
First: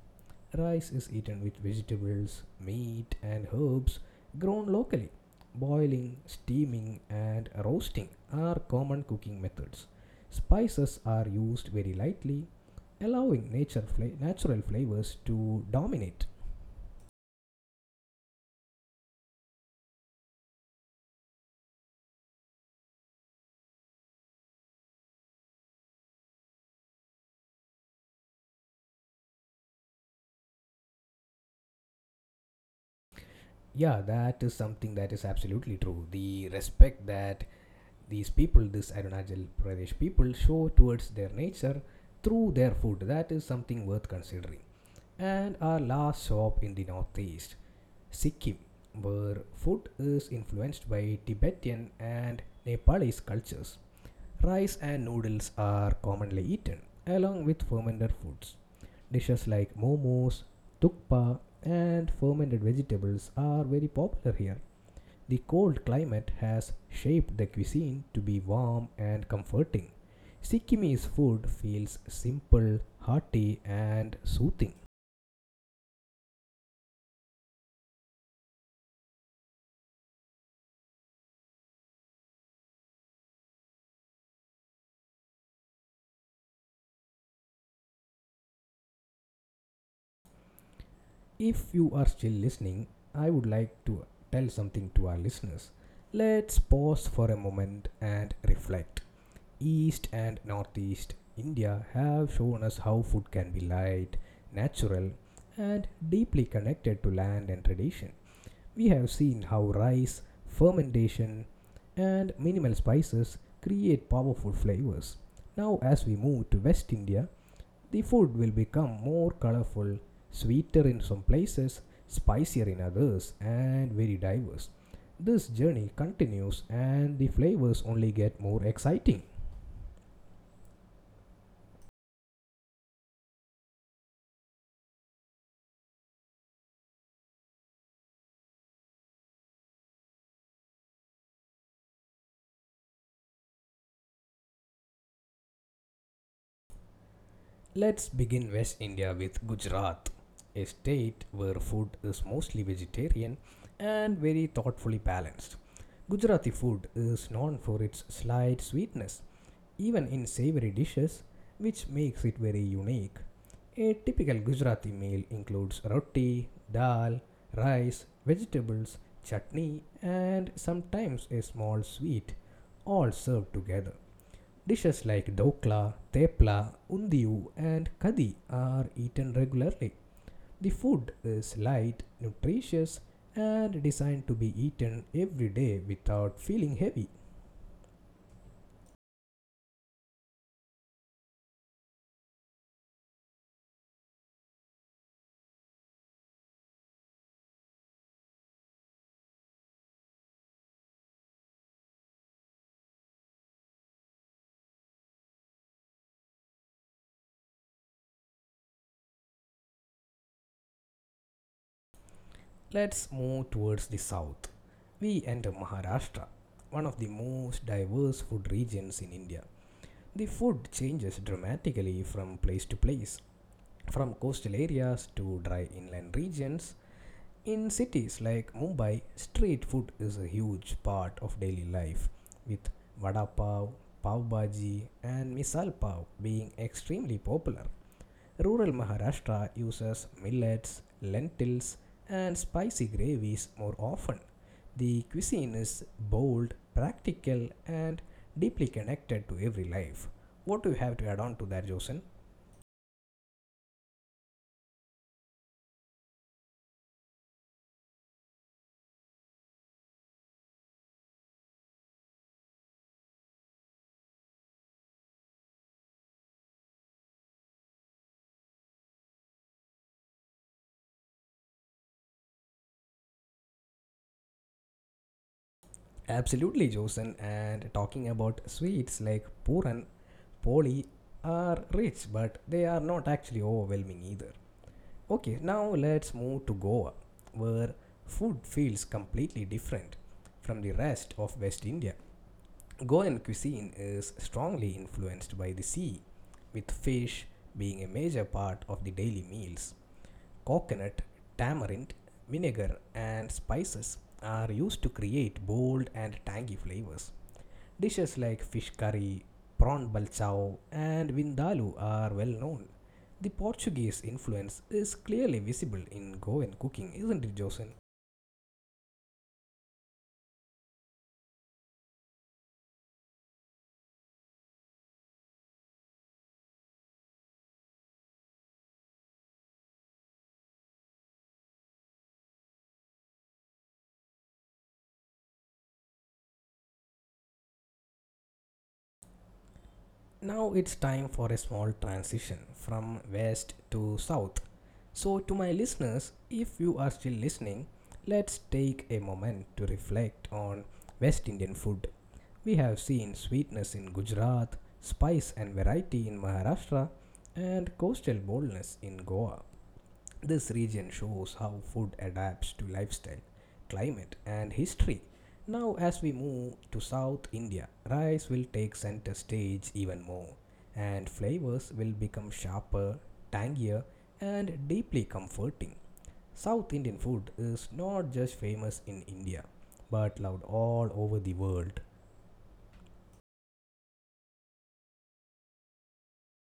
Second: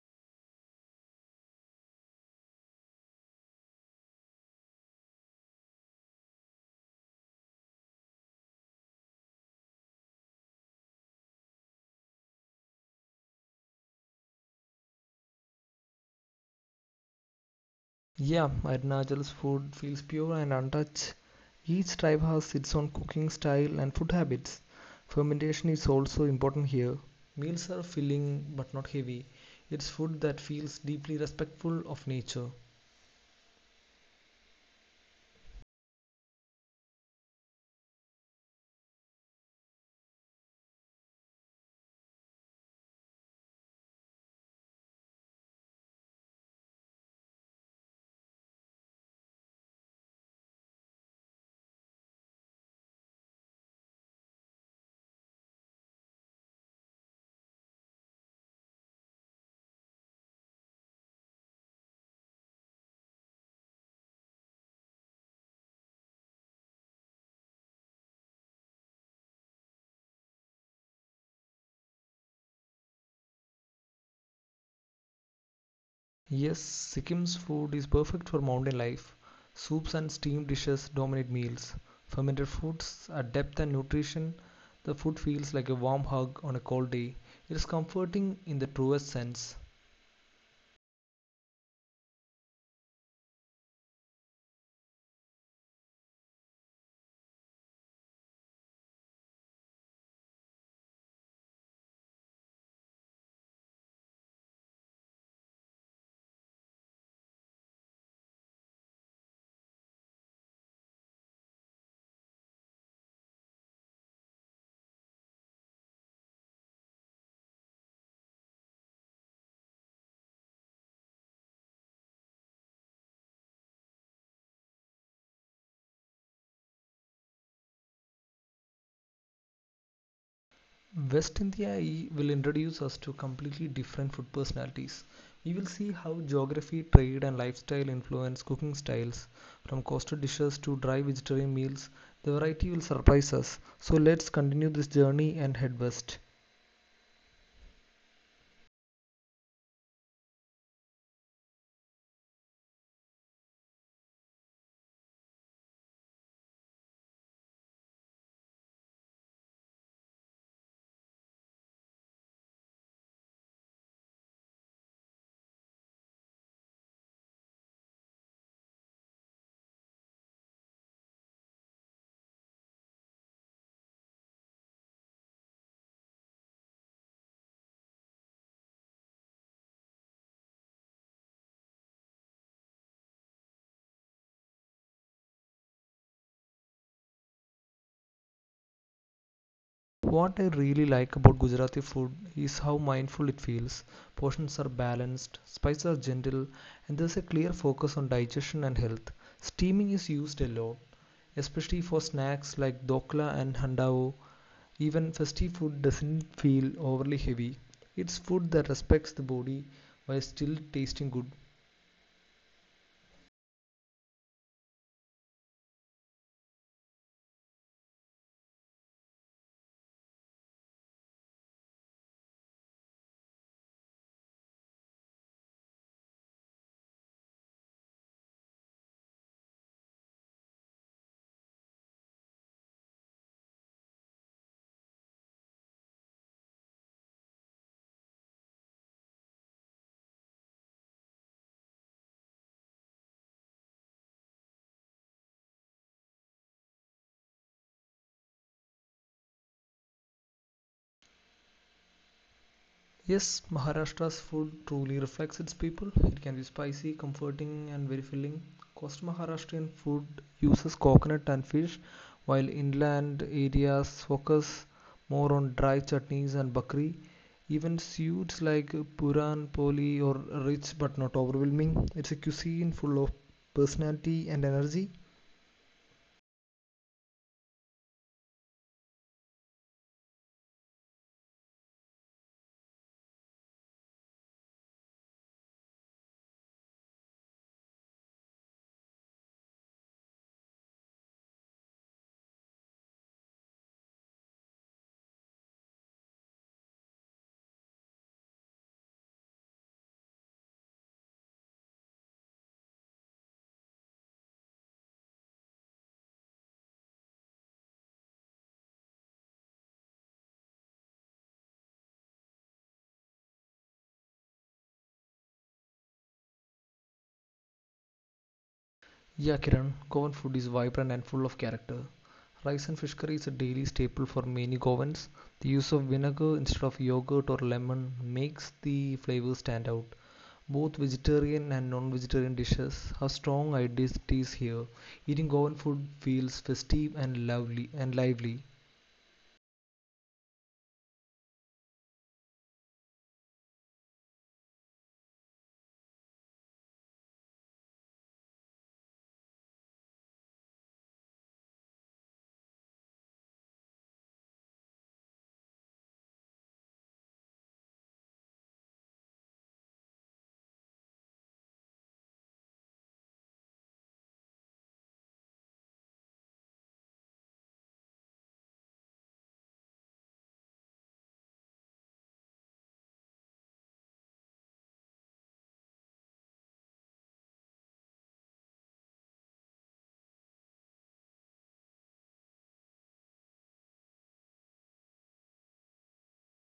Speaker 1: Rice is eaten with vegetables, meat, and herbs grown locally. Boiling, steaming, and roasting are common cooking methods. Spices are used very lightly, allowing nature fla- natural flavors to dominate.
Speaker 2: Yeah, Arunachal's food feels pure and untouched. Each tribe has its own cooking style and food habits. Fermentation is also important here. Meals are filling but not heavy. It's food that feels deeply respectful of nature.
Speaker 1: Yeah, that is something that is absolutely true. The respect that these people, this Arunachal Pradesh people, show towards their nature through their food. That is something worth considering. And our last shop in the northeast, Sikkim, where food is influenced by Tibetan and Nepalese cultures. Rice and noodles are commonly eaten, along with fermented foods. Dishes like momos, tukpa, and fermented vegetables are very popular here. The cold climate has shaped the cuisine to be warm and comforting. Sikkimese food feels simple, hearty, and soothing.
Speaker 2: Yes, Sikkim's food is perfect for mountain life. Soups and steamed dishes dominate meals. Fermented foods add depth and nutrition. The food feels like a warm hug on a cold day. It is comforting in the truest sense.
Speaker 1: If you are still listening, I would like to tell something to our listeners. Let's pause for a moment and reflect. East and Northeast India have shown us how food can be light, natural, and deeply connected to land and tradition. We have seen how rice, fermentation, and minimal spices create powerful flavors. Now, as we move to West India, the food will become more colorful, sweeter in some places, spicier in others, and very diverse. This journey continues, and the flavors only get more exciting.
Speaker 2: West India will introduce us to completely different food personalities. We will see how geography, trade, and lifestyle influence cooking styles. From coastal dishes to dry vegetarian meals, the variety will surprise us. So let's continue this journey and head west.
Speaker 1: Let's begin West India with Gujarat, a state where food is mostly vegetarian and very thoughtfully balanced. Gujarati food is known for its slight sweetness, even in savory dishes, which makes it very unique. A typical Gujarati meal includes roti, dal, rice, vegetables, chutney, and sometimes a small sweet, all served together. Dishes like dokla, tepla, undiu, and kadi are eaten regularly. The food is light, nutritious, and designed to be eaten every day without feeling heavy.
Speaker 2: What I really like about Gujarati food is how mindful it feels. Portions are balanced, spices are gentle, and there's a clear focus on digestion and health. Steaming is used a lot, especially for snacks like dokla and handao. Even festive food doesn't feel overly heavy. It's food that respects the body while still tasting good.
Speaker 1: Let's move towards the south. We enter Maharashtra, one of the most diverse food regions in India. The food changes dramatically from place to place, from coastal areas to dry inland regions. In cities like Mumbai, street food is a huge part of daily life, with vada pav, pav bhaji, and misal pav being extremely popular. Rural Maharashtra uses millets, lentils, and spicy gravies more often. The cuisine is bold, practical, and deeply connected to every life. What do you have to add on to that, Josen?
Speaker 2: Yes, Maharashtra's food truly reflects its people. It can be spicy, comforting, and very filling. Coastal Maharashtrian food uses coconut and fish, while inland areas focus more on dry chutneys and bakri. Even suits like puran, poli, or rich but not overwhelming. It's a cuisine full of personality and energy.
Speaker 1: Absolutely, Josen. And talking about sweets like Puran, Poli are rich, but they are not actually overwhelming either. Okay, now let's move to Goa, where food feels completely different from the rest of West India. Goan cuisine is strongly influenced by the sea, with fish being a major part of the daily meals. Coconut, tamarind, vinegar, and spices are used to create bold and tangy flavors. Dishes like fish curry, prawn balchao, and vindaloo are well known. The Portuguese influence is clearly visible in Goan cooking, isn't it, Josen?
Speaker 2: Yeah, Kiran, Goan food is vibrant and full of character. Rice and fish curry is a daily staple for many Goans. The use of vinegar instead of yogurt or lemon makes the flavor stand out. Both vegetarian and non vegetarian dishes have strong identities here. Eating Goan food feels festive and lovely and lively.
Speaker 1: Now it's time for a small transition from west to south. So, to my listeners, if you are still listening, let's take a moment to reflect on West Indian food. We have seen sweetness in Gujarat, spice and variety in Maharashtra, and coastal boldness in Goa. This region shows how food adapts to lifestyle, climate, and history. Now, as we move to South India, rice will take center stage even more, and flavors will become sharper, tangier, and deeply comforting. South Indian food is not just famous in India, but loved all over the world.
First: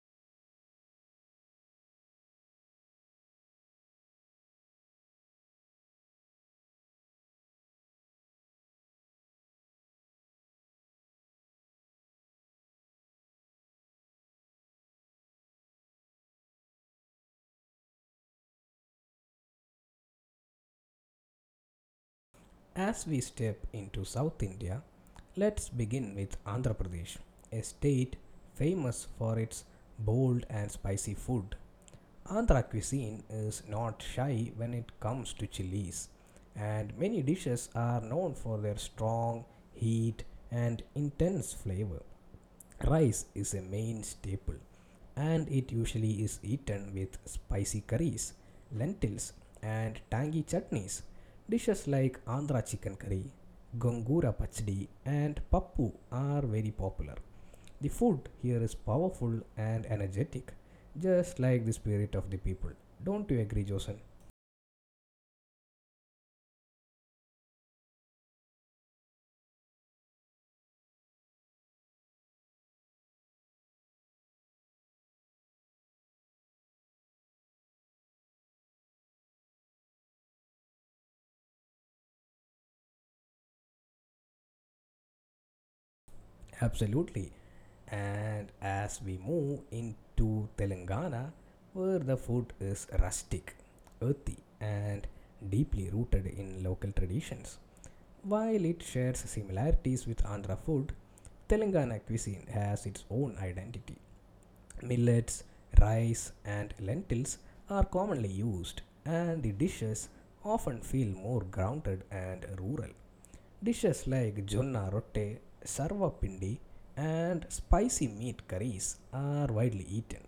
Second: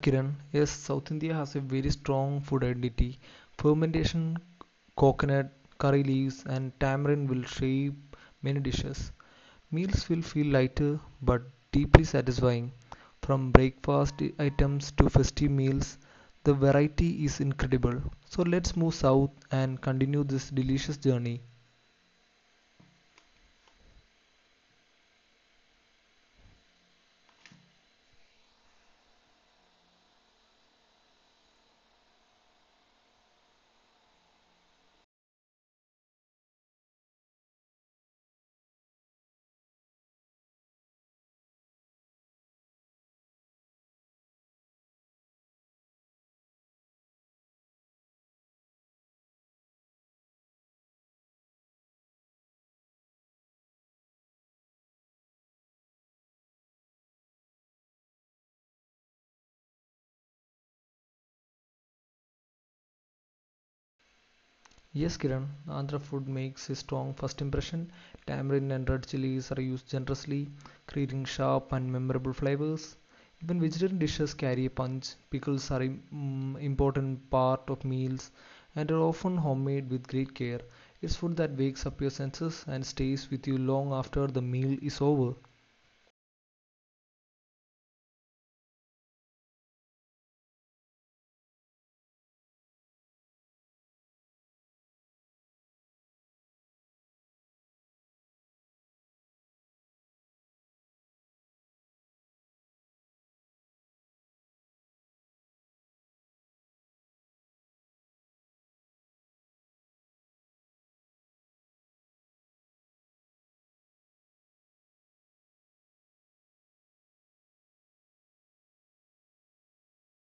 Speaker 2: Kiran, yes, South India has a very strong food identity. Fermentation, coconut, curry leaves, and tamarind will shape many dishes. Meals will feel lighter but deeply satisfying. From breakfast items to festive meals, the variety is incredible. So let's move south and continue this delicious journey.
Speaker 1: As we step into South India, let's begin with Andhra Pradesh, a state famous for its bold and spicy food. Andhra cuisine is not shy when it comes to chilies, and many dishes are known for their strong heat and intense flavor. Rice is a main staple and it usually is eaten with spicy curries, lentils, and tangy chutneys. Dishes like Andhra chicken curry, gongura pachdi, and pappu are very popular. The food here is powerful and energetic, just like the spirit of the people. Don't you agree, Josen?
Speaker 2: Yes, Kiran, Andhra food makes a strong first impression. Tamarind and red chilies are used generously, creating sharp and memorable flavors. Even vegetarian dishes carry a punch. Pickles are an important part of meals and are often homemade with great care. It's food that wakes up your senses and stays with you long after the meal is over.
Speaker 1: Absolutely. And as we move into Telangana, where the food is rustic, earthy, and deeply rooted in local traditions. While it shares similarities with Andhra food, Telangana cuisine has its own identity. Millets, rice, and lentils are commonly used, and the dishes often feel more grounded and rural. Dishes like jonna rotte, sarva pindi, and spicy meat curries are widely eaten.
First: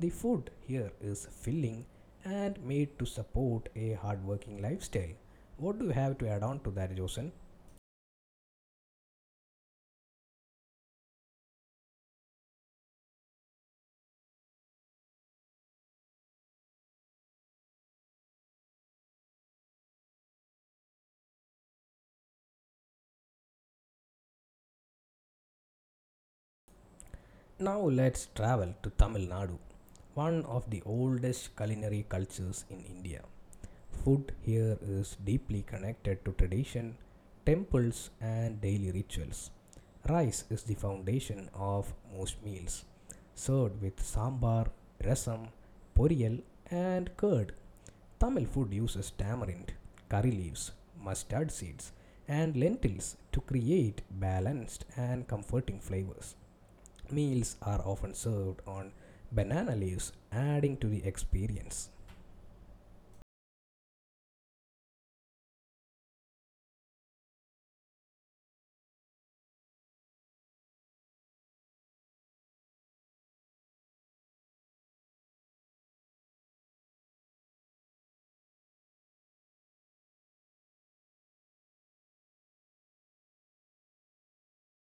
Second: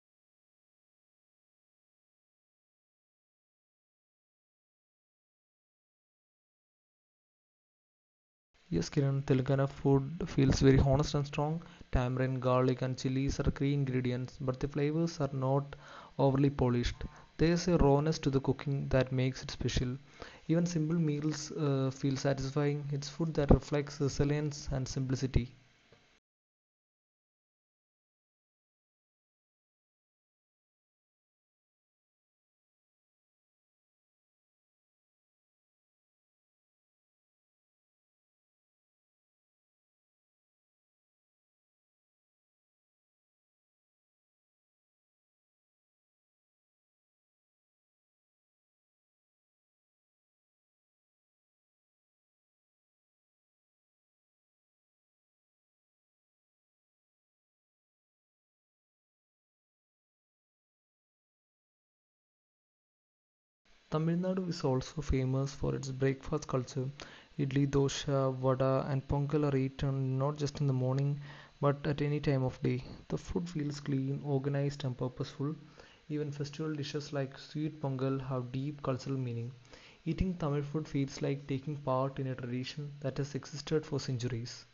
Speaker 1: The food here is filling and made to support a hardworking lifestyle. What do you have to add on to that, Josen?
Speaker 2: Yes, Kiran, Telangana food feels very honest and strong. Tamarind, garlic, and chilies are key ingredients, but the flavors are not overly polished. There's a rawness to the cooking that makes it special. Even simple meals uh, feel satisfying. It's food that reflects resilience and simplicity.
Speaker 1: Now let's travel to Tamil Nadu, one of the oldest culinary cultures in India. Food here is deeply connected to tradition, temples, and daily rituals. Rice is the foundation of most meals, served with sambar, rasam, poriyal, and curd. Tamil food uses tamarind, curry leaves, mustard seeds, and lentils to create balanced and comforting flavors. Meals are often served on banana leaves, adding to the experience.
Speaker 2: Tamil Nadu is also famous for its breakfast culture. Idli, dosha, vada, and pongal are eaten not just in the morning but at any time of day. The food feels clean, organized, and purposeful. Even festival dishes like sweet pongal have deep cultural meaning. Eating Tamil food feels like taking part in a tradition that has existed for centuries.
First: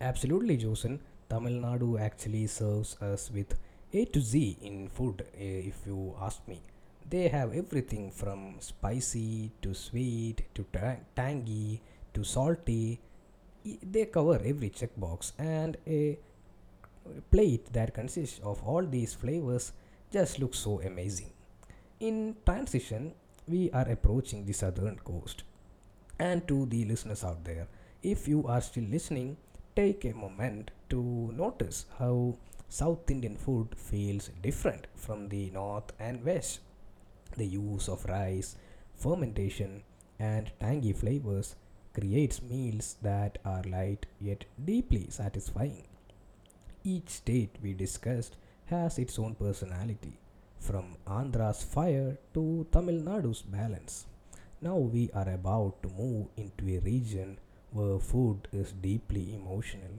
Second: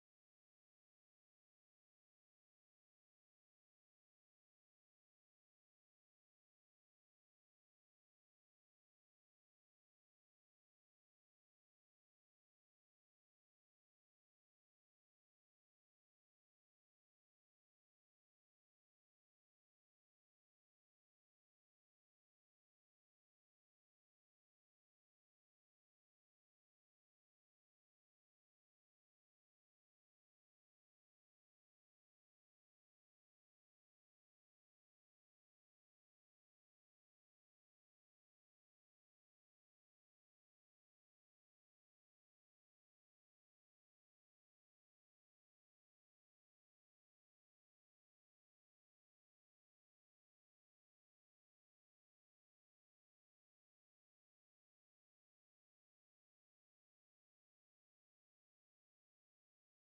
Speaker 1: Absolutely, Josen. Tamil Nadu actually serves us with A to Z in food, eh, if you ask me. They have everything from spicy to sweet to ta- tangy to salty. E- They cover every checkbox and a plate that consists of all these flavors just looks so amazing. In transition, we are approaching the southern coast. And to the listeners out there, if you are still listening, take a moment to notice how South Indian food feels different from the north and west. The use of rice, fermentation, and tangy flavors creates meals that are light yet deeply satisfying. Each state we discussed has its own personality, from Andhra's fire to Tamil Nadu's balance. Now we are about to move into a region where food is deeply emotional,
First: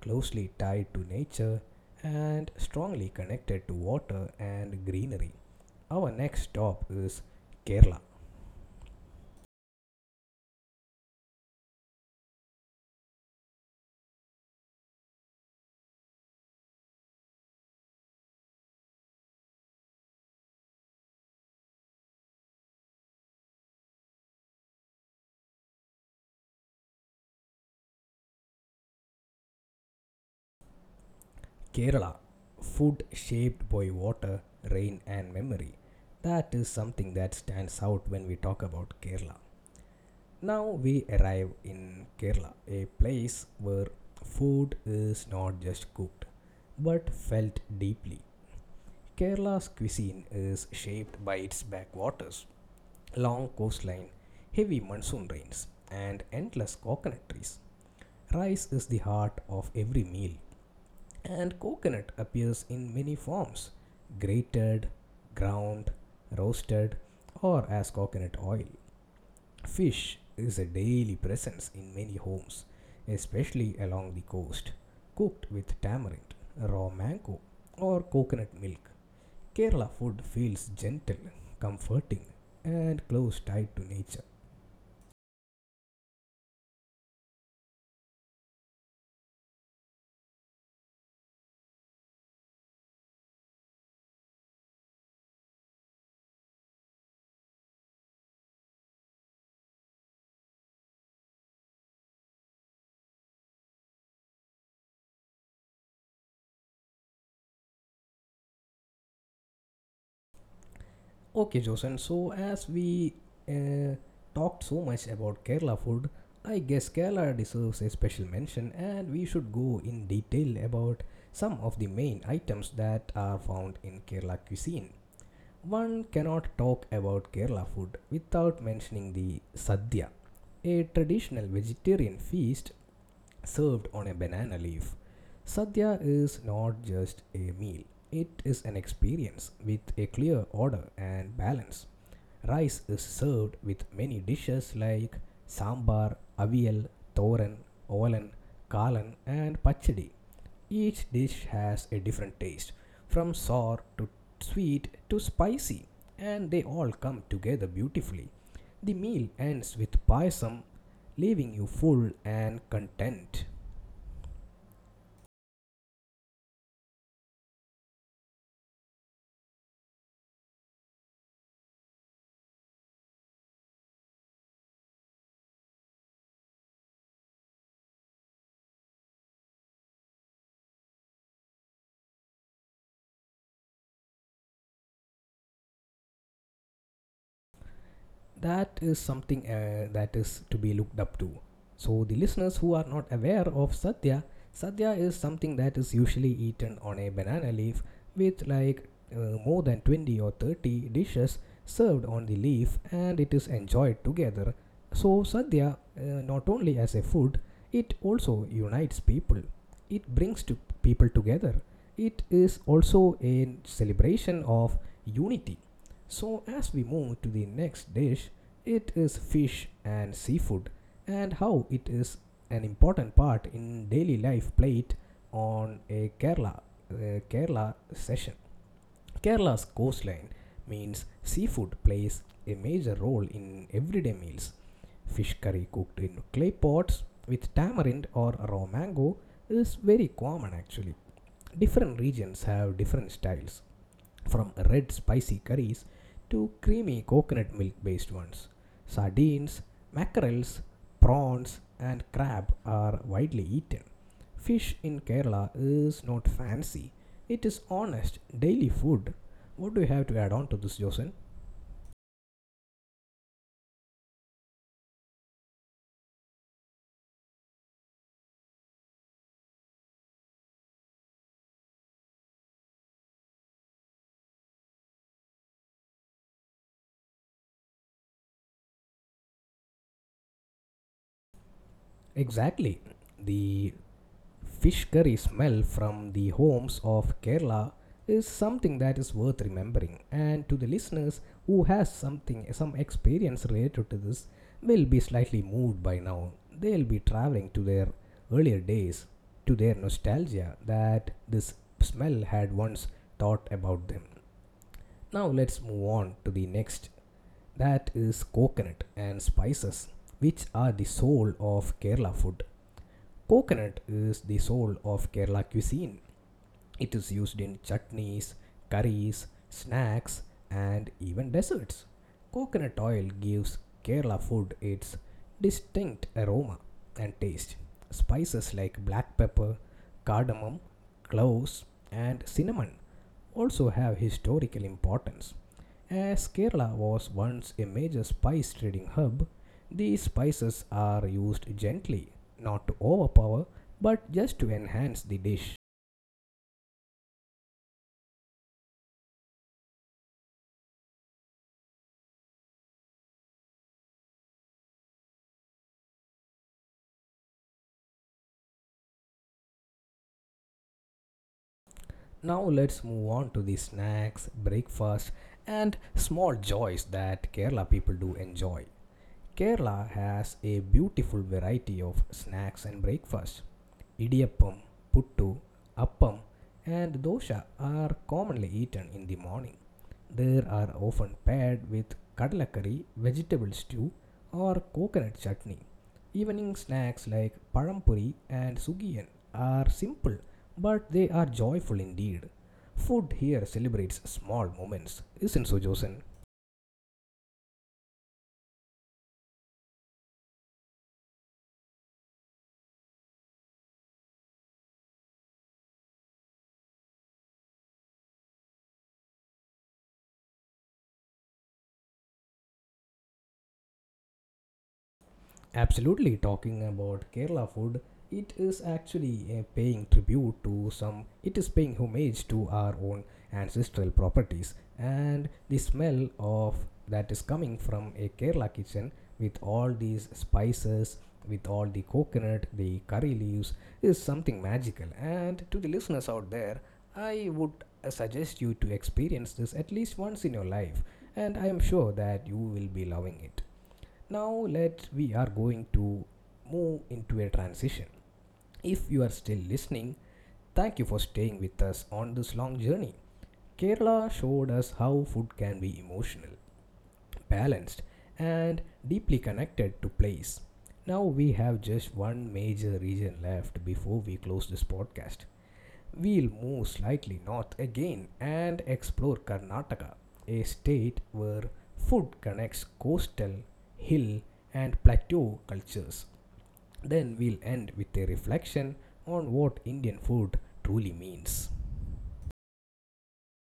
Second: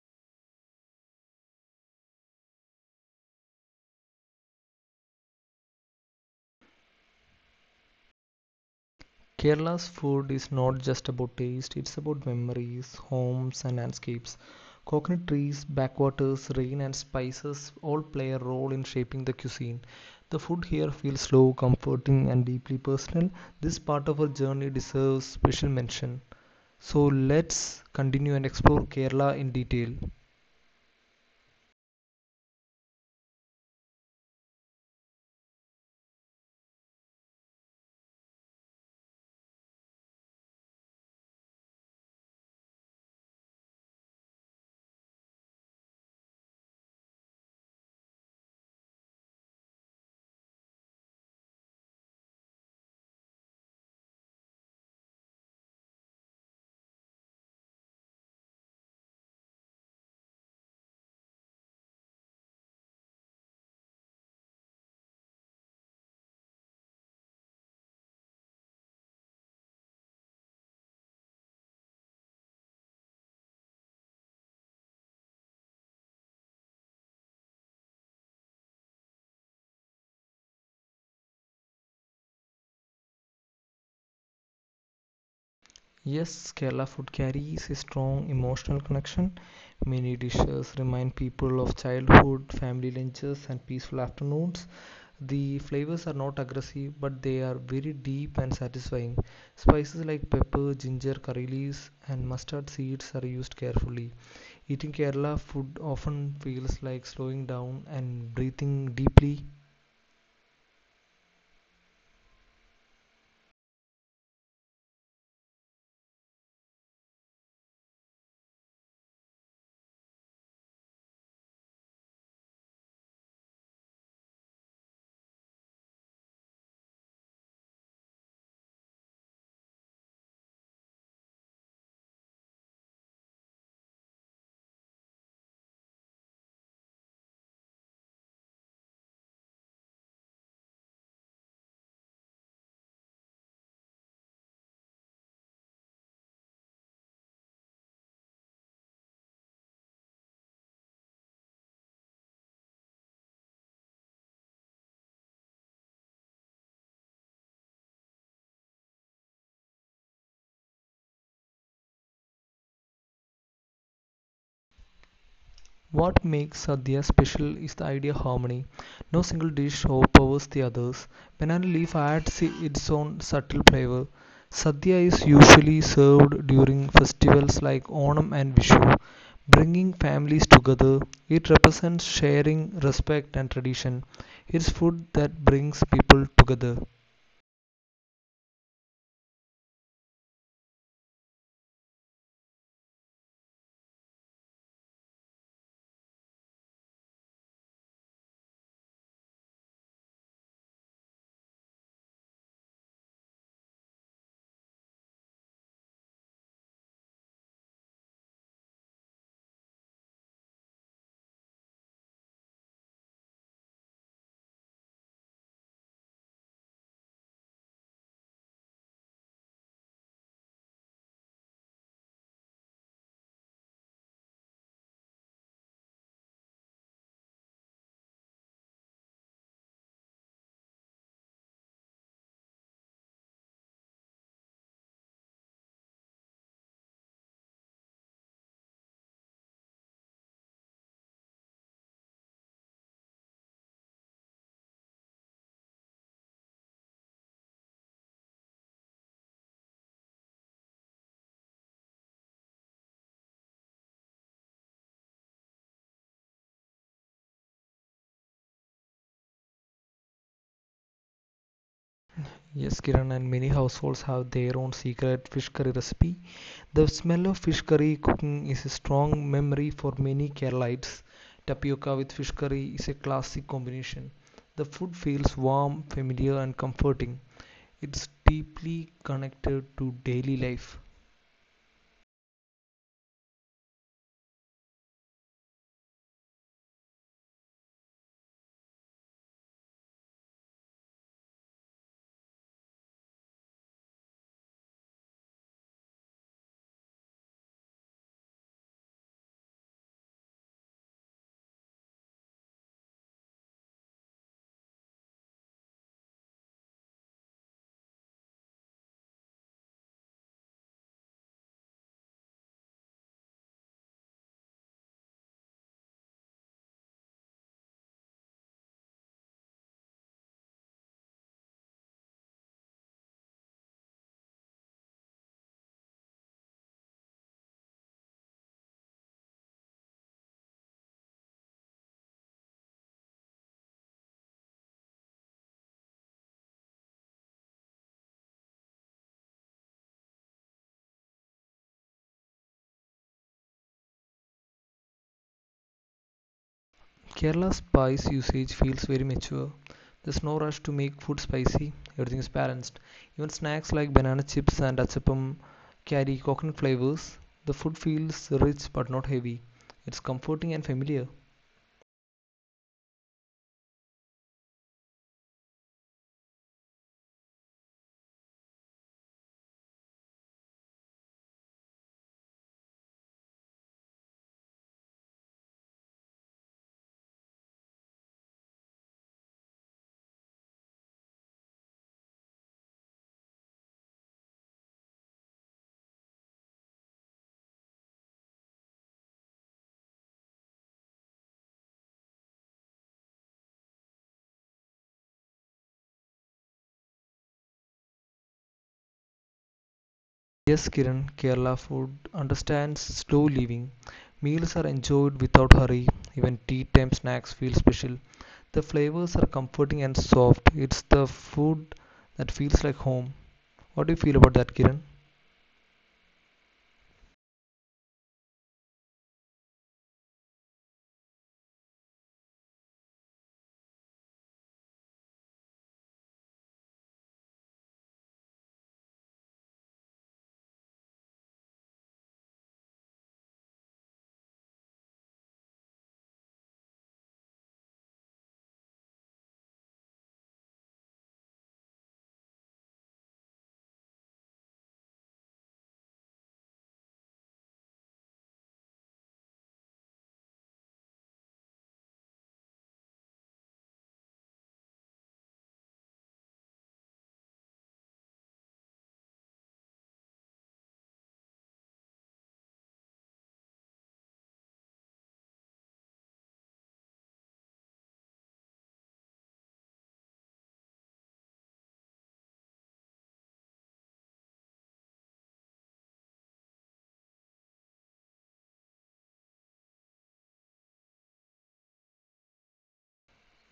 Speaker 1: closely tied to nature, and strongly connected to water and greenery. Our next stop is Kerala.
Speaker 2: Kerala's food is not just about taste, it's about memories, homes, and landscapes. Coconut trees, backwaters, rain, and spices all play a role in shaping the cuisine. The food here feels slow, comforting, and deeply personal. This part of our journey deserves special mention. So let's continue and explore Kerala in detail.
Speaker 1: Kerala, food shaped by water, rain, and memory. That is something that stands out when we talk about Kerala. Now we arrive in Kerala, a place where food is not just cooked but felt deeply. Kerala's cuisine is shaped by its backwaters, long coastline, heavy monsoon rains, and endless coconut trees. Rice is the heart of every meal, and coconut appears in many forms grated, ground, roasted, or as coconut oil. Fish is a daily presence in many homes, especially along the coast, cooked with tamarind, raw mango, or coconut milk. Kerala food feels gentle, comforting, and close tied to nature.
Speaker 2: Yes, Kerala food carries a strong emotional connection. Many dishes remind people of childhood, family lunches, and peaceful afternoons. The flavors are not aggressive, but they are very deep and satisfying. Spices like pepper, ginger, curry leaves, and mustard seeds are used carefully. Eating Kerala food often feels like slowing down and breathing deeply.
Speaker 1: Okay, Josan, so as we uh, talked so much about Kerala food, I guess Kerala deserves a special mention, and we should go in detail about some of the main items that are found in Kerala cuisine. One cannot talk about Kerala food without mentioning the sadhya, a traditional vegetarian feast served on a banana leaf. Sadhya is not just a meal, it is an experience with a clear order and balance. Rice is served with many dishes like sambar, avial, thoran, olan, kalan, and pachadi. Each dish has a different taste, from sour to sweet to spicy, and they all come together beautifully. The meal ends with payasam, leaving you full and content.
Speaker 2: What makes Sadhya special is the idea of harmony. No single dish overpowers the others. Banana leaf adds its own subtle flavor. Sadhya is usually served during festivals like Onam and Vishu, bringing families together. It represents sharing, respect, and tradition. It's food that brings people together.
Speaker 1: that is something uh, that is to be looked up to. So, the listeners who are not aware of sadhya, sadhya is something that is usually eaten on a banana leaf with like uh, more than twenty or thirty dishes served on the leaf and it is enjoyed together. So, sadhya, uh, not only as a food, it also unites people, it brings to people together. It is also a celebration of unity. So, as we move to the next dish, it is fish and seafood, and how it is an important part in daily life plate on a Kerala uh, Kerala session. Kerala's coastline means seafood plays a major role in everyday meals. Fish curry cooked in clay pots with tamarind or raw mango is very common actually. Different regions have different styles from red spicy curries to creamy coconut milk based ones. Sardines, mackerels, prawns, and crab are widely eaten. Fish in Kerala is not fancy, it is honest daily food. What do you have to add on to this, Josen?
Speaker 2: Yes, Kiran, and many households have their own secret fish curry recipe. The smell of fish curry cooking is a strong memory for many Keralites. Tapioca with fish curry is a classic combination. The food feels warm, familiar, and comforting. It's deeply connected to daily life.
Speaker 1: Exactly. The fish curry smell from the homes of Kerala is something that is worth remembering, and to the listeners who has something some experience related to this will be slightly moved by now. They'll be traveling to their earlier days, to their nostalgia that this smell had once taught about them. Now let's move on to the next, that is coconut and spices, which are the soul of Kerala food. Coconut is the soul of Kerala cuisine. It is used in chutneys, curries, snacks, and even desserts. Coconut oil gives Kerala food its distinct aroma and taste. Spices like black pepper, cardamom, cloves, and cinnamon also have historical importance. As Kerala was once a major spice trading hub, these spices are used gently, not to overpower, but just to enhance the dish.
Speaker 2: Kerala's spice usage feels very mature. There's no rush to make food spicy, everything is balanced. Even snacks like banana chips and achapam carry coconut flavors. The food feels rich but not heavy. It's comforting and familiar.
Speaker 1: Now let's move on to the snacks, breakfast, and small joys that Kerala people do enjoy. Kerala has a beautiful variety of snacks and breakfast. Idiyappam, puttu, appam, and dosha are commonly eaten in the morning. They are often paired with kadalakari, vegetable stew, or coconut chutney. Evening snacks like parampuri and sugiyan are simple, but they are joyful indeed. Food here celebrates small moments, isn't so, Josen?
Speaker 2: Yes, Kiran, Kerala food understands slow living. Meals are enjoyed without hurry. Even tea time snacks feel special. The flavors are comforting and soft. It's the food that feels like home. What do you feel about that, Kiran?
Speaker 1: Absolutely, talking about Kerala food, it is actually uh, paying tribute to some, it is paying homage to our own ancestral properties. And the smell of that is coming from a Kerala kitchen, with all these spices, with all the coconut, the curry leaves, is something magical. And to the listeners out there, I would uh, suggest you to experience this at least once in your life. And I am sure that you will be loving it. Now let we are going to move into a transition. If you are still listening, thank you for staying with us on this long journey. Kerala showed us how food can be emotional, balanced, and deeply connected to place. Now we have just one major region left before we close this podcast. We'll move slightly north again and explore Karnataka, a state where food connects coastal, hill, and plateau cultures. Then we'll end with a reflection on what Indian food truly means.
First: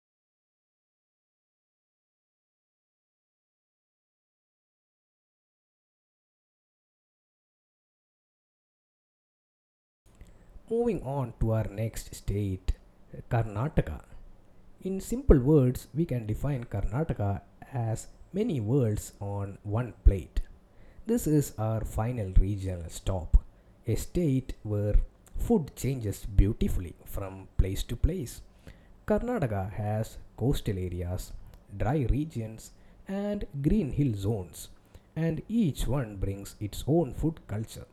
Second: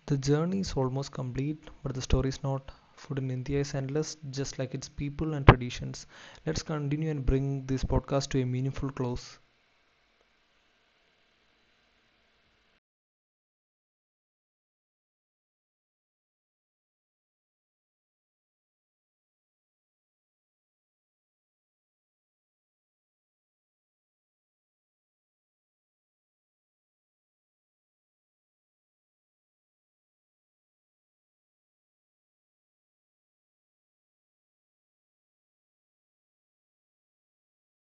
Speaker 2: The journey is almost complete, but the story is not. Food in India is endless, just like its people and traditions. Let's continue and bring this podcast to a meaningful close.
Speaker 1: Moving on to our next state, Karnataka. In simple words, we can define Karnataka as many worlds on one plate. This is our final regional stop, a state where food changes beautifully from place to place. Karnataka has coastal areas, dry regions, and green hill zones, and each one brings its own food culture.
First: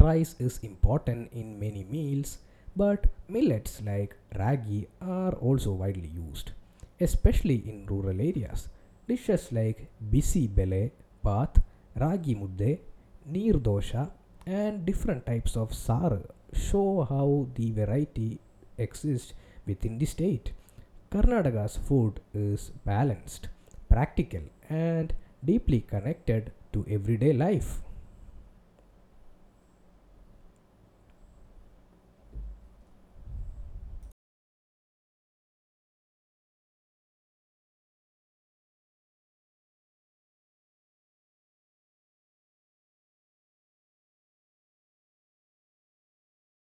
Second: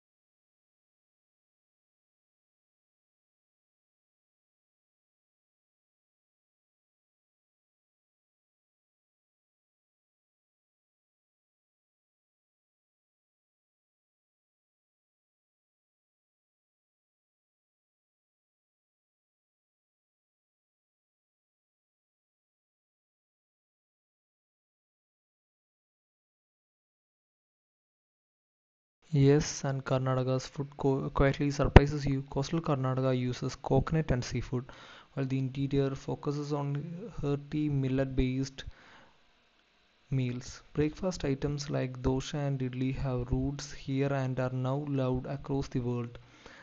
Speaker 1: Rice is important in many meals, but millets like ragi are also widely used, especially in rural areas. Dishes like bisi bele, path, ragi mudde, neer dosha, and different types of saru show how the variety exists within the state. Karnataka's food is balanced, practical, and deeply connected to everyday life.
Speaker 2: Yes, and Karnataka's food co- quietly surprises you. Coastal Karnataka uses coconut and seafood, while the interior focuses on hearty millet-based meals. Breakfast items like dosha and idli have roots here and are now loved across the world.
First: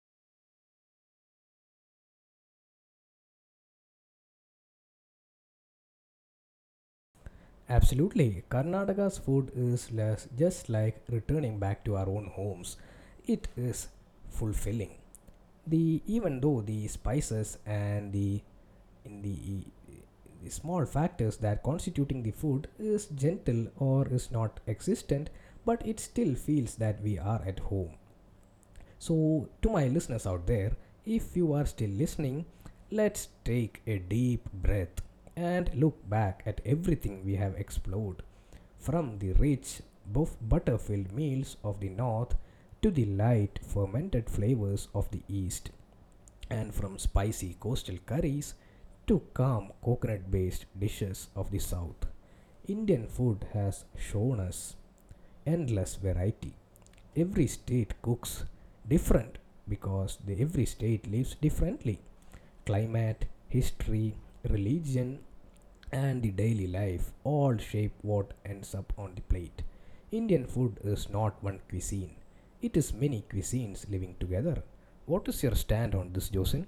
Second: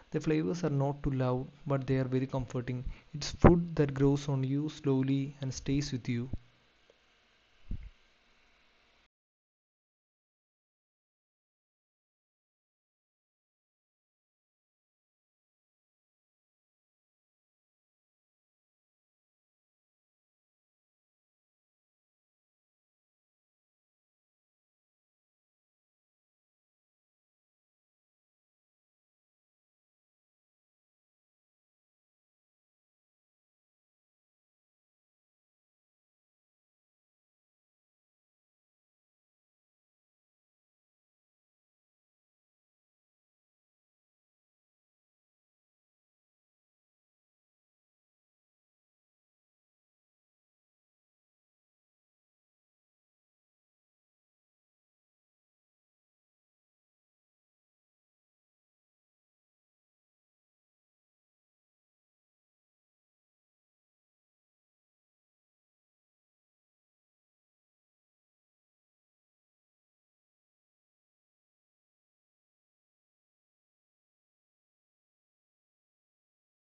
Speaker 2: The flavors are not too loud, but they are very comforting. It's food that grows on you slowly and stays with you.
Speaker 1: Absolutely. Karnataka's food is less, just like returning back to our own homes. It is fulfilling. The even though the spices and the in the, the small factors that constituting the food is gentle or is not existent, but it still feels that we are at home. So, to my listeners out there, if you are still listening, let's take a deep breath and look back at everything we have explored, from the rich buff- butter filled meals of the north to the light fermented flavors of the east, and from spicy coastal curries to calm coconut based dishes of the south. Indian food has shown us endless variety. Every state cooks different because the, every state lives differently. Climate, history, religion, and the daily life all shape what ends up on the plate. Indian food is not one cuisine, it is many cuisines living together. What is your stand on this, Josin?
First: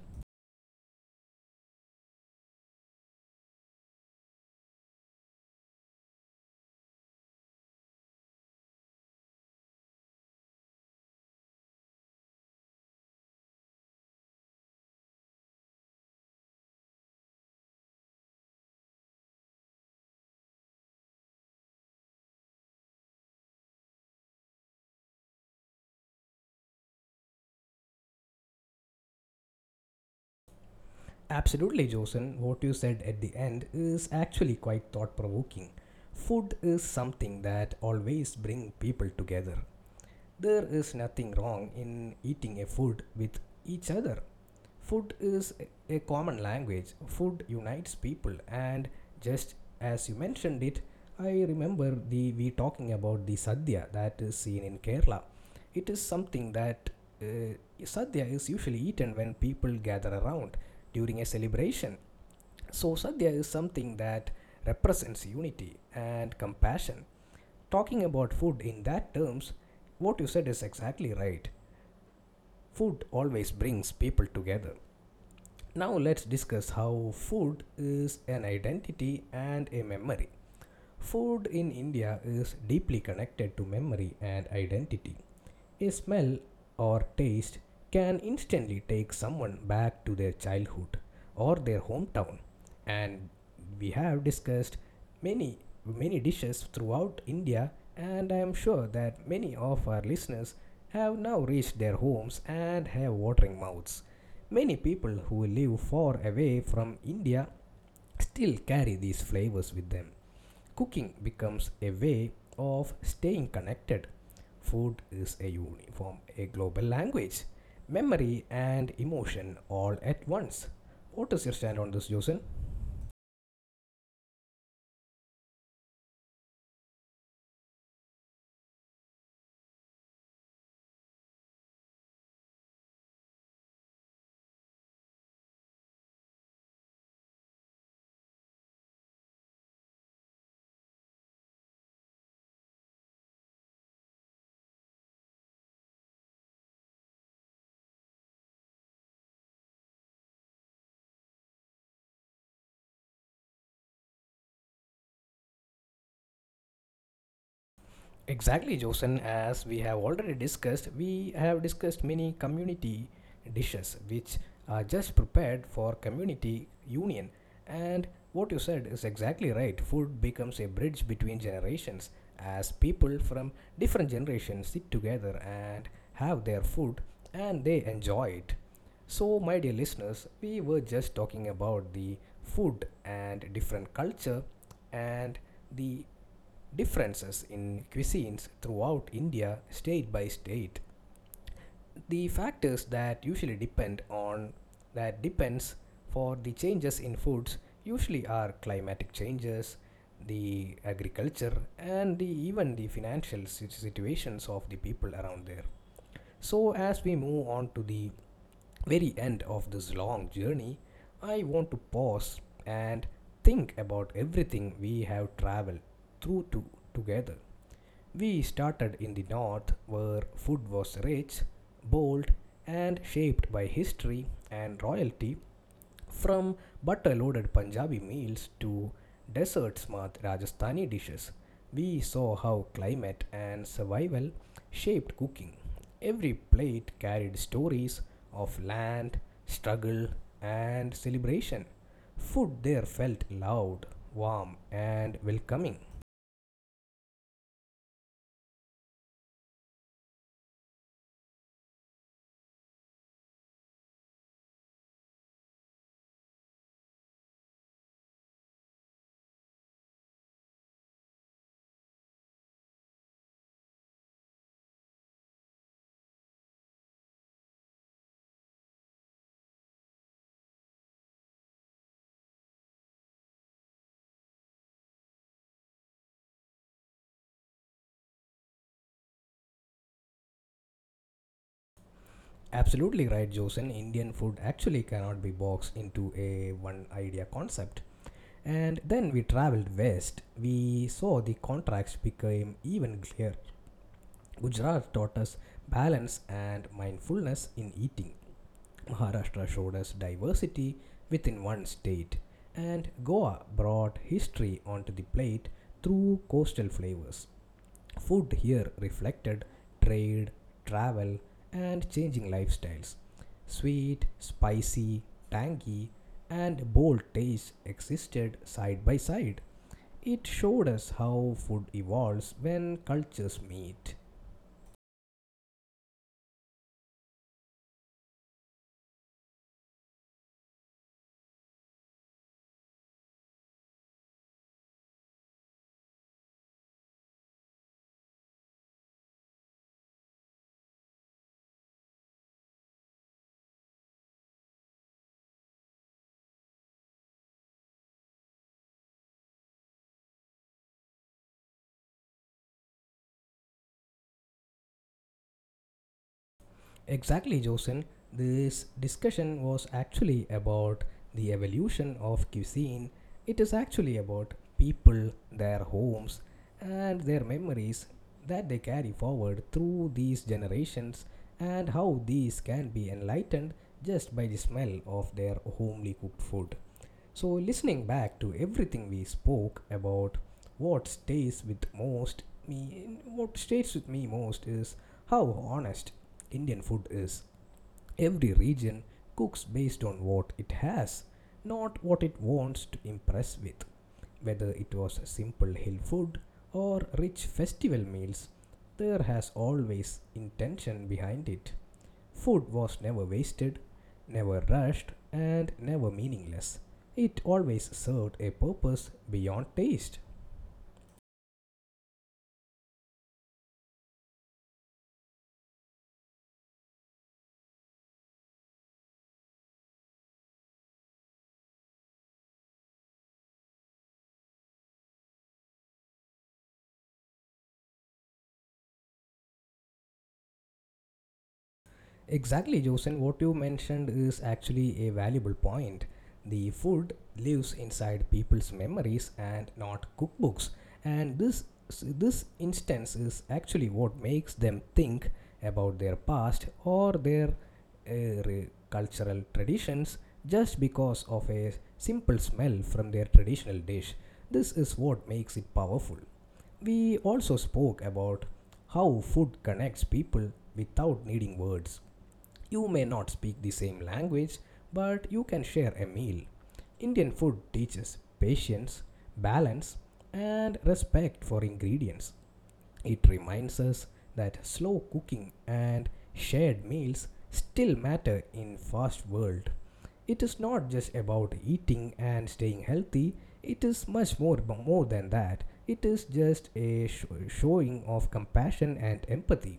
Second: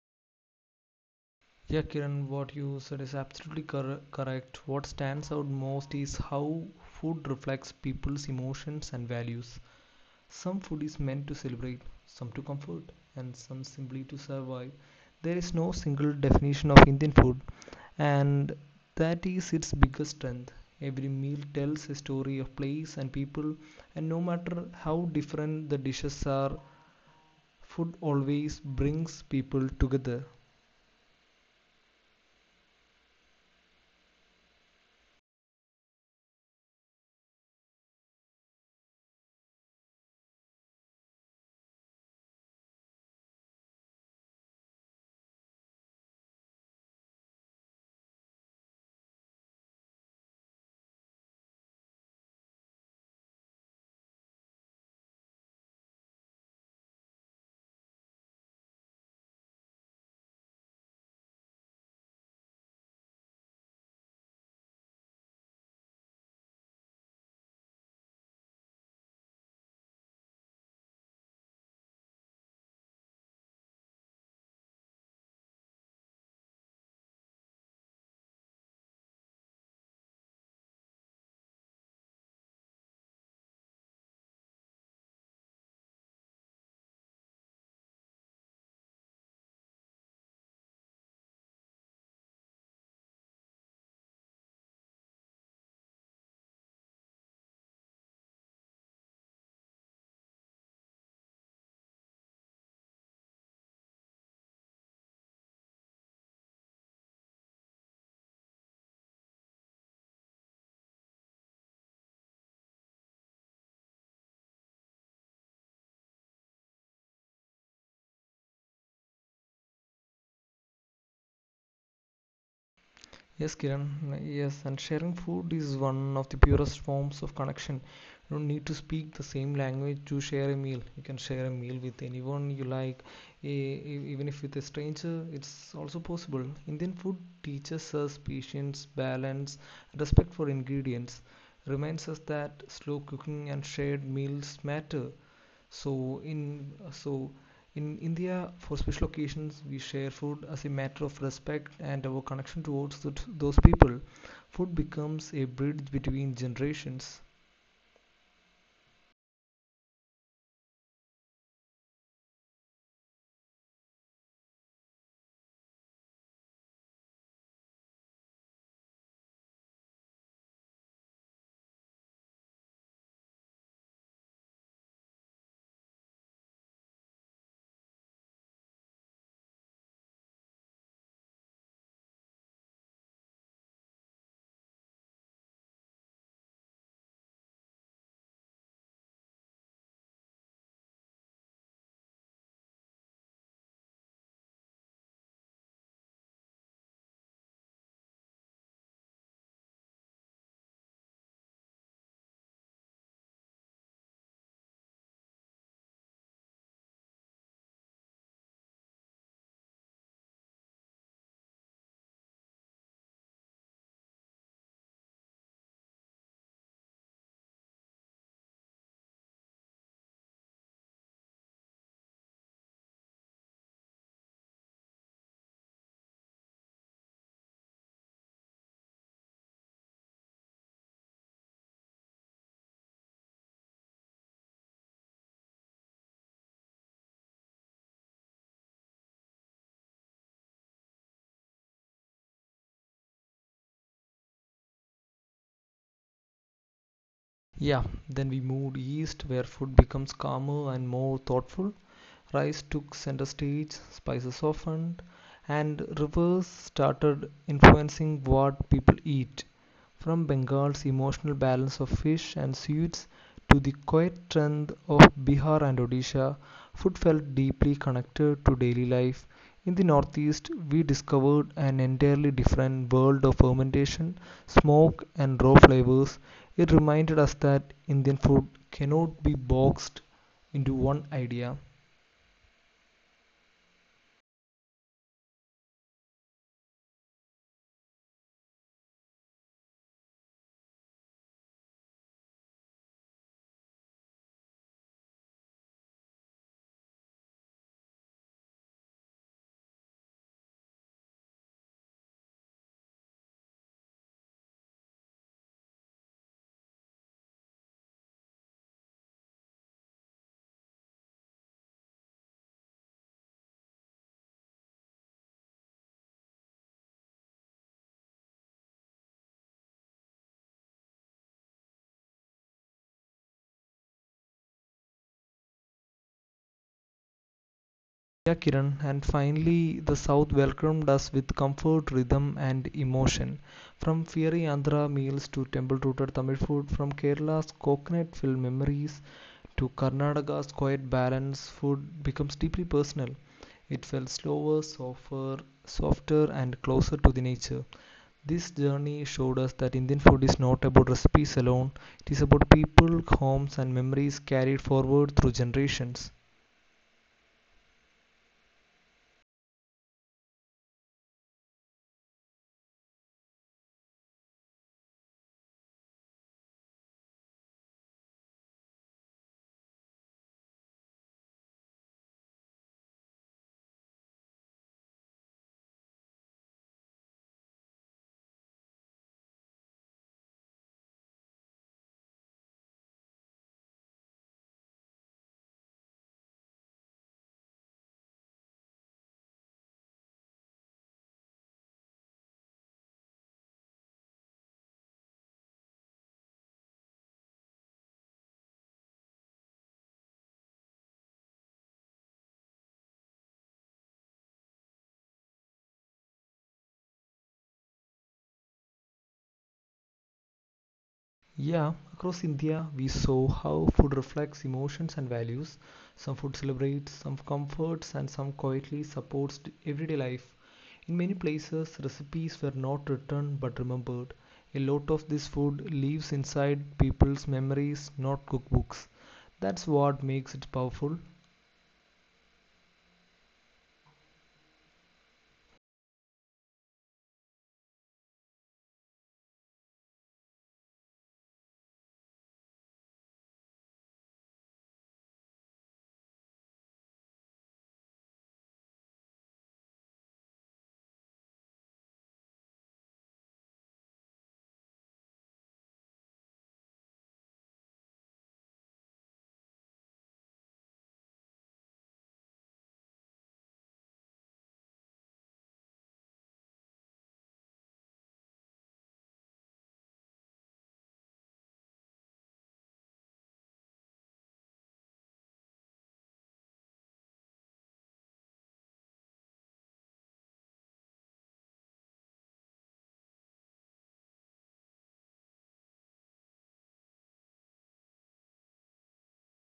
Speaker 2: Yeah, Kiran, what you said is absolutely cor- correct. What stands out most is how food reflects people's emotions and values. Some food is meant to celebrate, some to comfort, and some simply to survive. There is no single definition of Indian food, and that is its biggest strength. Every meal tells a story of place and people, and no matter how different the dishes are, food always brings people together.
Speaker 1: Absolutely, Josin. What you said at the end is actually quite thought provoking. Food is something that always brings people together. There is nothing wrong in eating a food with each other. Food is a common language. Food unites people, and just as you mentioned it, I remember the we talking about the sadhya that is seen in Kerala. It is something that uh, sadhya is usually eaten when people gather around during a celebration. So sadhya is something that represents unity and compassion. Talking about food in that terms, what you said is exactly right. Food always brings people together. Now let's discuss how food is an identity and a memory. Food in India is deeply connected to memory and identity. A smell or taste can instantly take someone back to their childhood or their hometown. And we have discussed many, many dishes throughout India, and I am sure that many of our listeners have now reached their homes and have watering mouths. Many people who live far away from India still carry these flavors with them. Cooking becomes a way of staying connected. Food is a uniform, a global language, memory and emotion all at once. What is your stand on this, Josen?
Speaker 2: Yes, Kiran. Yes, and sharing food is one of the purest forms of connection. You don't need to speak the same language to share a meal. You can share a meal with anyone you like, e- e- even if with a stranger, it's also possible. Indian food teaches us patience, balance, respect for ingredients, reminds us that slow cooking and shared meals matter. So in uh, so in India, for special occasions, we share food as a matter of respect and our connection towards th- those people. Food becomes a bridge between generations.
Speaker 1: Exactly, Josen. As we have already discussed, we have discussed many community dishes which are just prepared for community union. And what you said is exactly right. Food becomes a bridge between generations as people from different generations sit together and have their food and they enjoy it. So, my dear listeners, we were just talking about the food and different culture and the differences in cuisines throughout India state by state. The factors that usually depend on that depends for the changes in foods usually are climatic changes, the agriculture and the, even the financial si- situations of the people around there. So as we move on to the very end of this long journey, I want to pause and think about everything we have traveled through to together. We started in the north where food was rich, bold, and shaped by history and royalty, from butter loaded Punjabi meals to dessert smart Rajasthani dishes. We saw how climate and survival shaped cooking. Every plate carried stories of land, struggle, and celebration. Food there felt loud, warm, and welcoming.
Speaker 2: Yeah, then we moved east where food becomes calmer and more thoughtful. Rice took center stage, spices softened, and rivers started influencing what people eat. From Bengal's emotional balance of fish and sweets to the quiet strength of Bihar and Odisha, food felt deeply connected to daily life. In the Northeast, we discovered an entirely different world of fermentation, smoke, and raw flavors. It reminded us that Indian food cannot be boxed into one idea.
Speaker 1: Absolutely right, Josen. Indian food actually cannot be boxed into a one idea concept. And then we traveled west. We saw the contrast became even clearer. Gujarat taught us balance and mindfulness in eating. Maharashtra showed us diversity within one state. And Goa brought history onto the plate through coastal flavors. Food here reflected trade, travel, and changing lifestyles. Sweet, spicy, tangy, and bold tastes existed side by side. It showed us how food evolves when cultures meet.
Speaker 2: Yeah, Kiran, and finally, the South welcomed us with comfort, rhythm, and emotion. From fiery Andhra meals to temple rooted Tamil food, from Kerala's coconut filled memories to Karnataka's quiet balance, food becomes deeply personal. It felt slower, softer, softer, and closer to the nature. This journey showed us that Indian food is not about recipes alone, it is about people, homes, and memories carried forward through generations.
Speaker 1: Exactly, Josen. This discussion was actually about the evolution of cuisine. It is actually about people, their homes, and their memories that they carry forward through these generations, and how these can be enlightened just by the smell of their homely cooked food. So, listening back to everything we spoke about, what stays with most me, what stays with me most is how honest Indian food is. Every region cooks based on what it has, not what it wants to impress with. Whether it was simple hill food or rich festival meals, there has always intention behind it. Food was never wasted, never rushed, and never meaningless. It always served a purpose beyond taste.
Speaker 2: Yeah, across India, we saw how food reflects emotions and values. Some food celebrates, some comforts, and some quietly supports d- everyday life. In many places, recipes were not written but remembered. A lot of this food lives inside people's memories, not cookbooks. That's what makes it powerful.
Speaker 1: Exactly, Josen. What you mentioned is actually a valuable point. The food lives inside people's memories and not cookbooks. And this this instance is actually what makes them think about their past or their uh, re- cultural traditions just because of a simple smell from their traditional dish. This is what makes it powerful. We also spoke about how food connects people without needing words. You may not speak the same language, but you can share a meal. Indian food teaches patience, balance, and respect for ingredients. It reminds us that slow cooking and shared meals still matter in fast world. It is not just about eating and staying healthy. It is much more more than that. It is just a sh- showing of compassion and empathy.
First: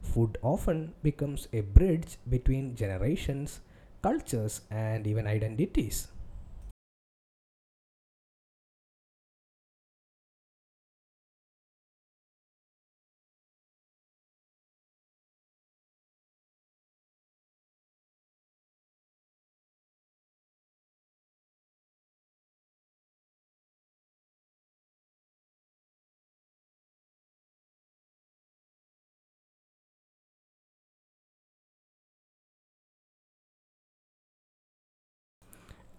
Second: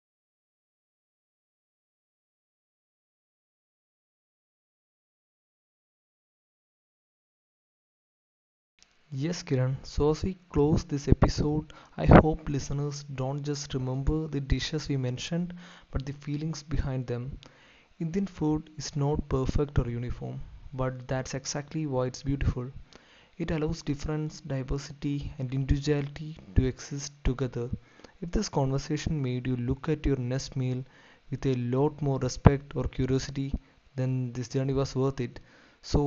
Speaker 1: Food often becomes a bridge between generations, cultures and even identities.
Speaker 2: Yes, Kiran, so as we close this episode, I hope listeners don't just remember the dishes we mentioned, but the feelings behind them. Indian food is not perfect or uniform, but that's exactly why it's beautiful. It allows difference, diversity, and individuality to exist together. If this conversation made you look at your next meal with a lot more respect or curiosity, then this journey was worth it.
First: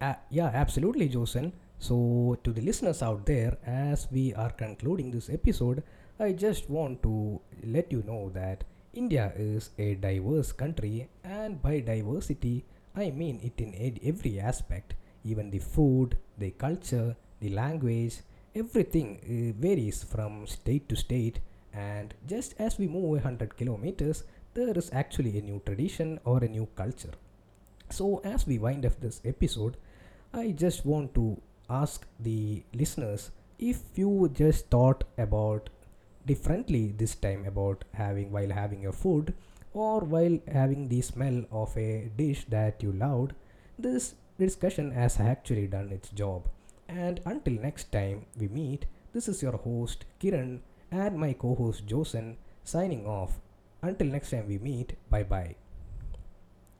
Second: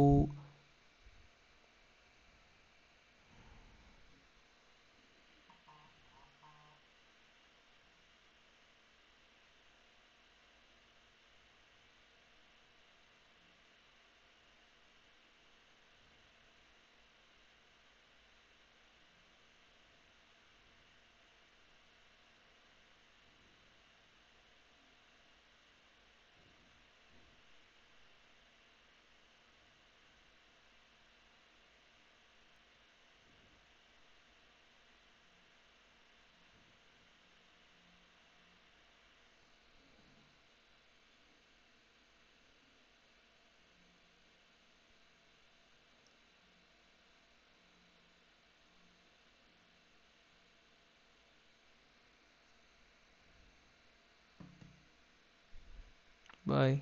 Speaker 1: Uh, yeah, absolutely, Josen. So, to the listeners out there, as we are concluding this episode, I just want to let you know that India is a diverse country, and by diversity, I mean it in ed- every aspect, even the food, the culture, the language, everything uh, varies from state to state. And just as we move one hundred kilometers, there is actually a new tradition or a new culture. So, as we wind up this episode, I just want to ask the listeners, if you just thought about differently this time about having while having your food or while having the smell of a dish that you loved, this discussion has actually done its job. And until next time we meet, this is your host Kiran and my co host Josen signing off. Until next time we meet, bye bye.
Speaker 2: bye.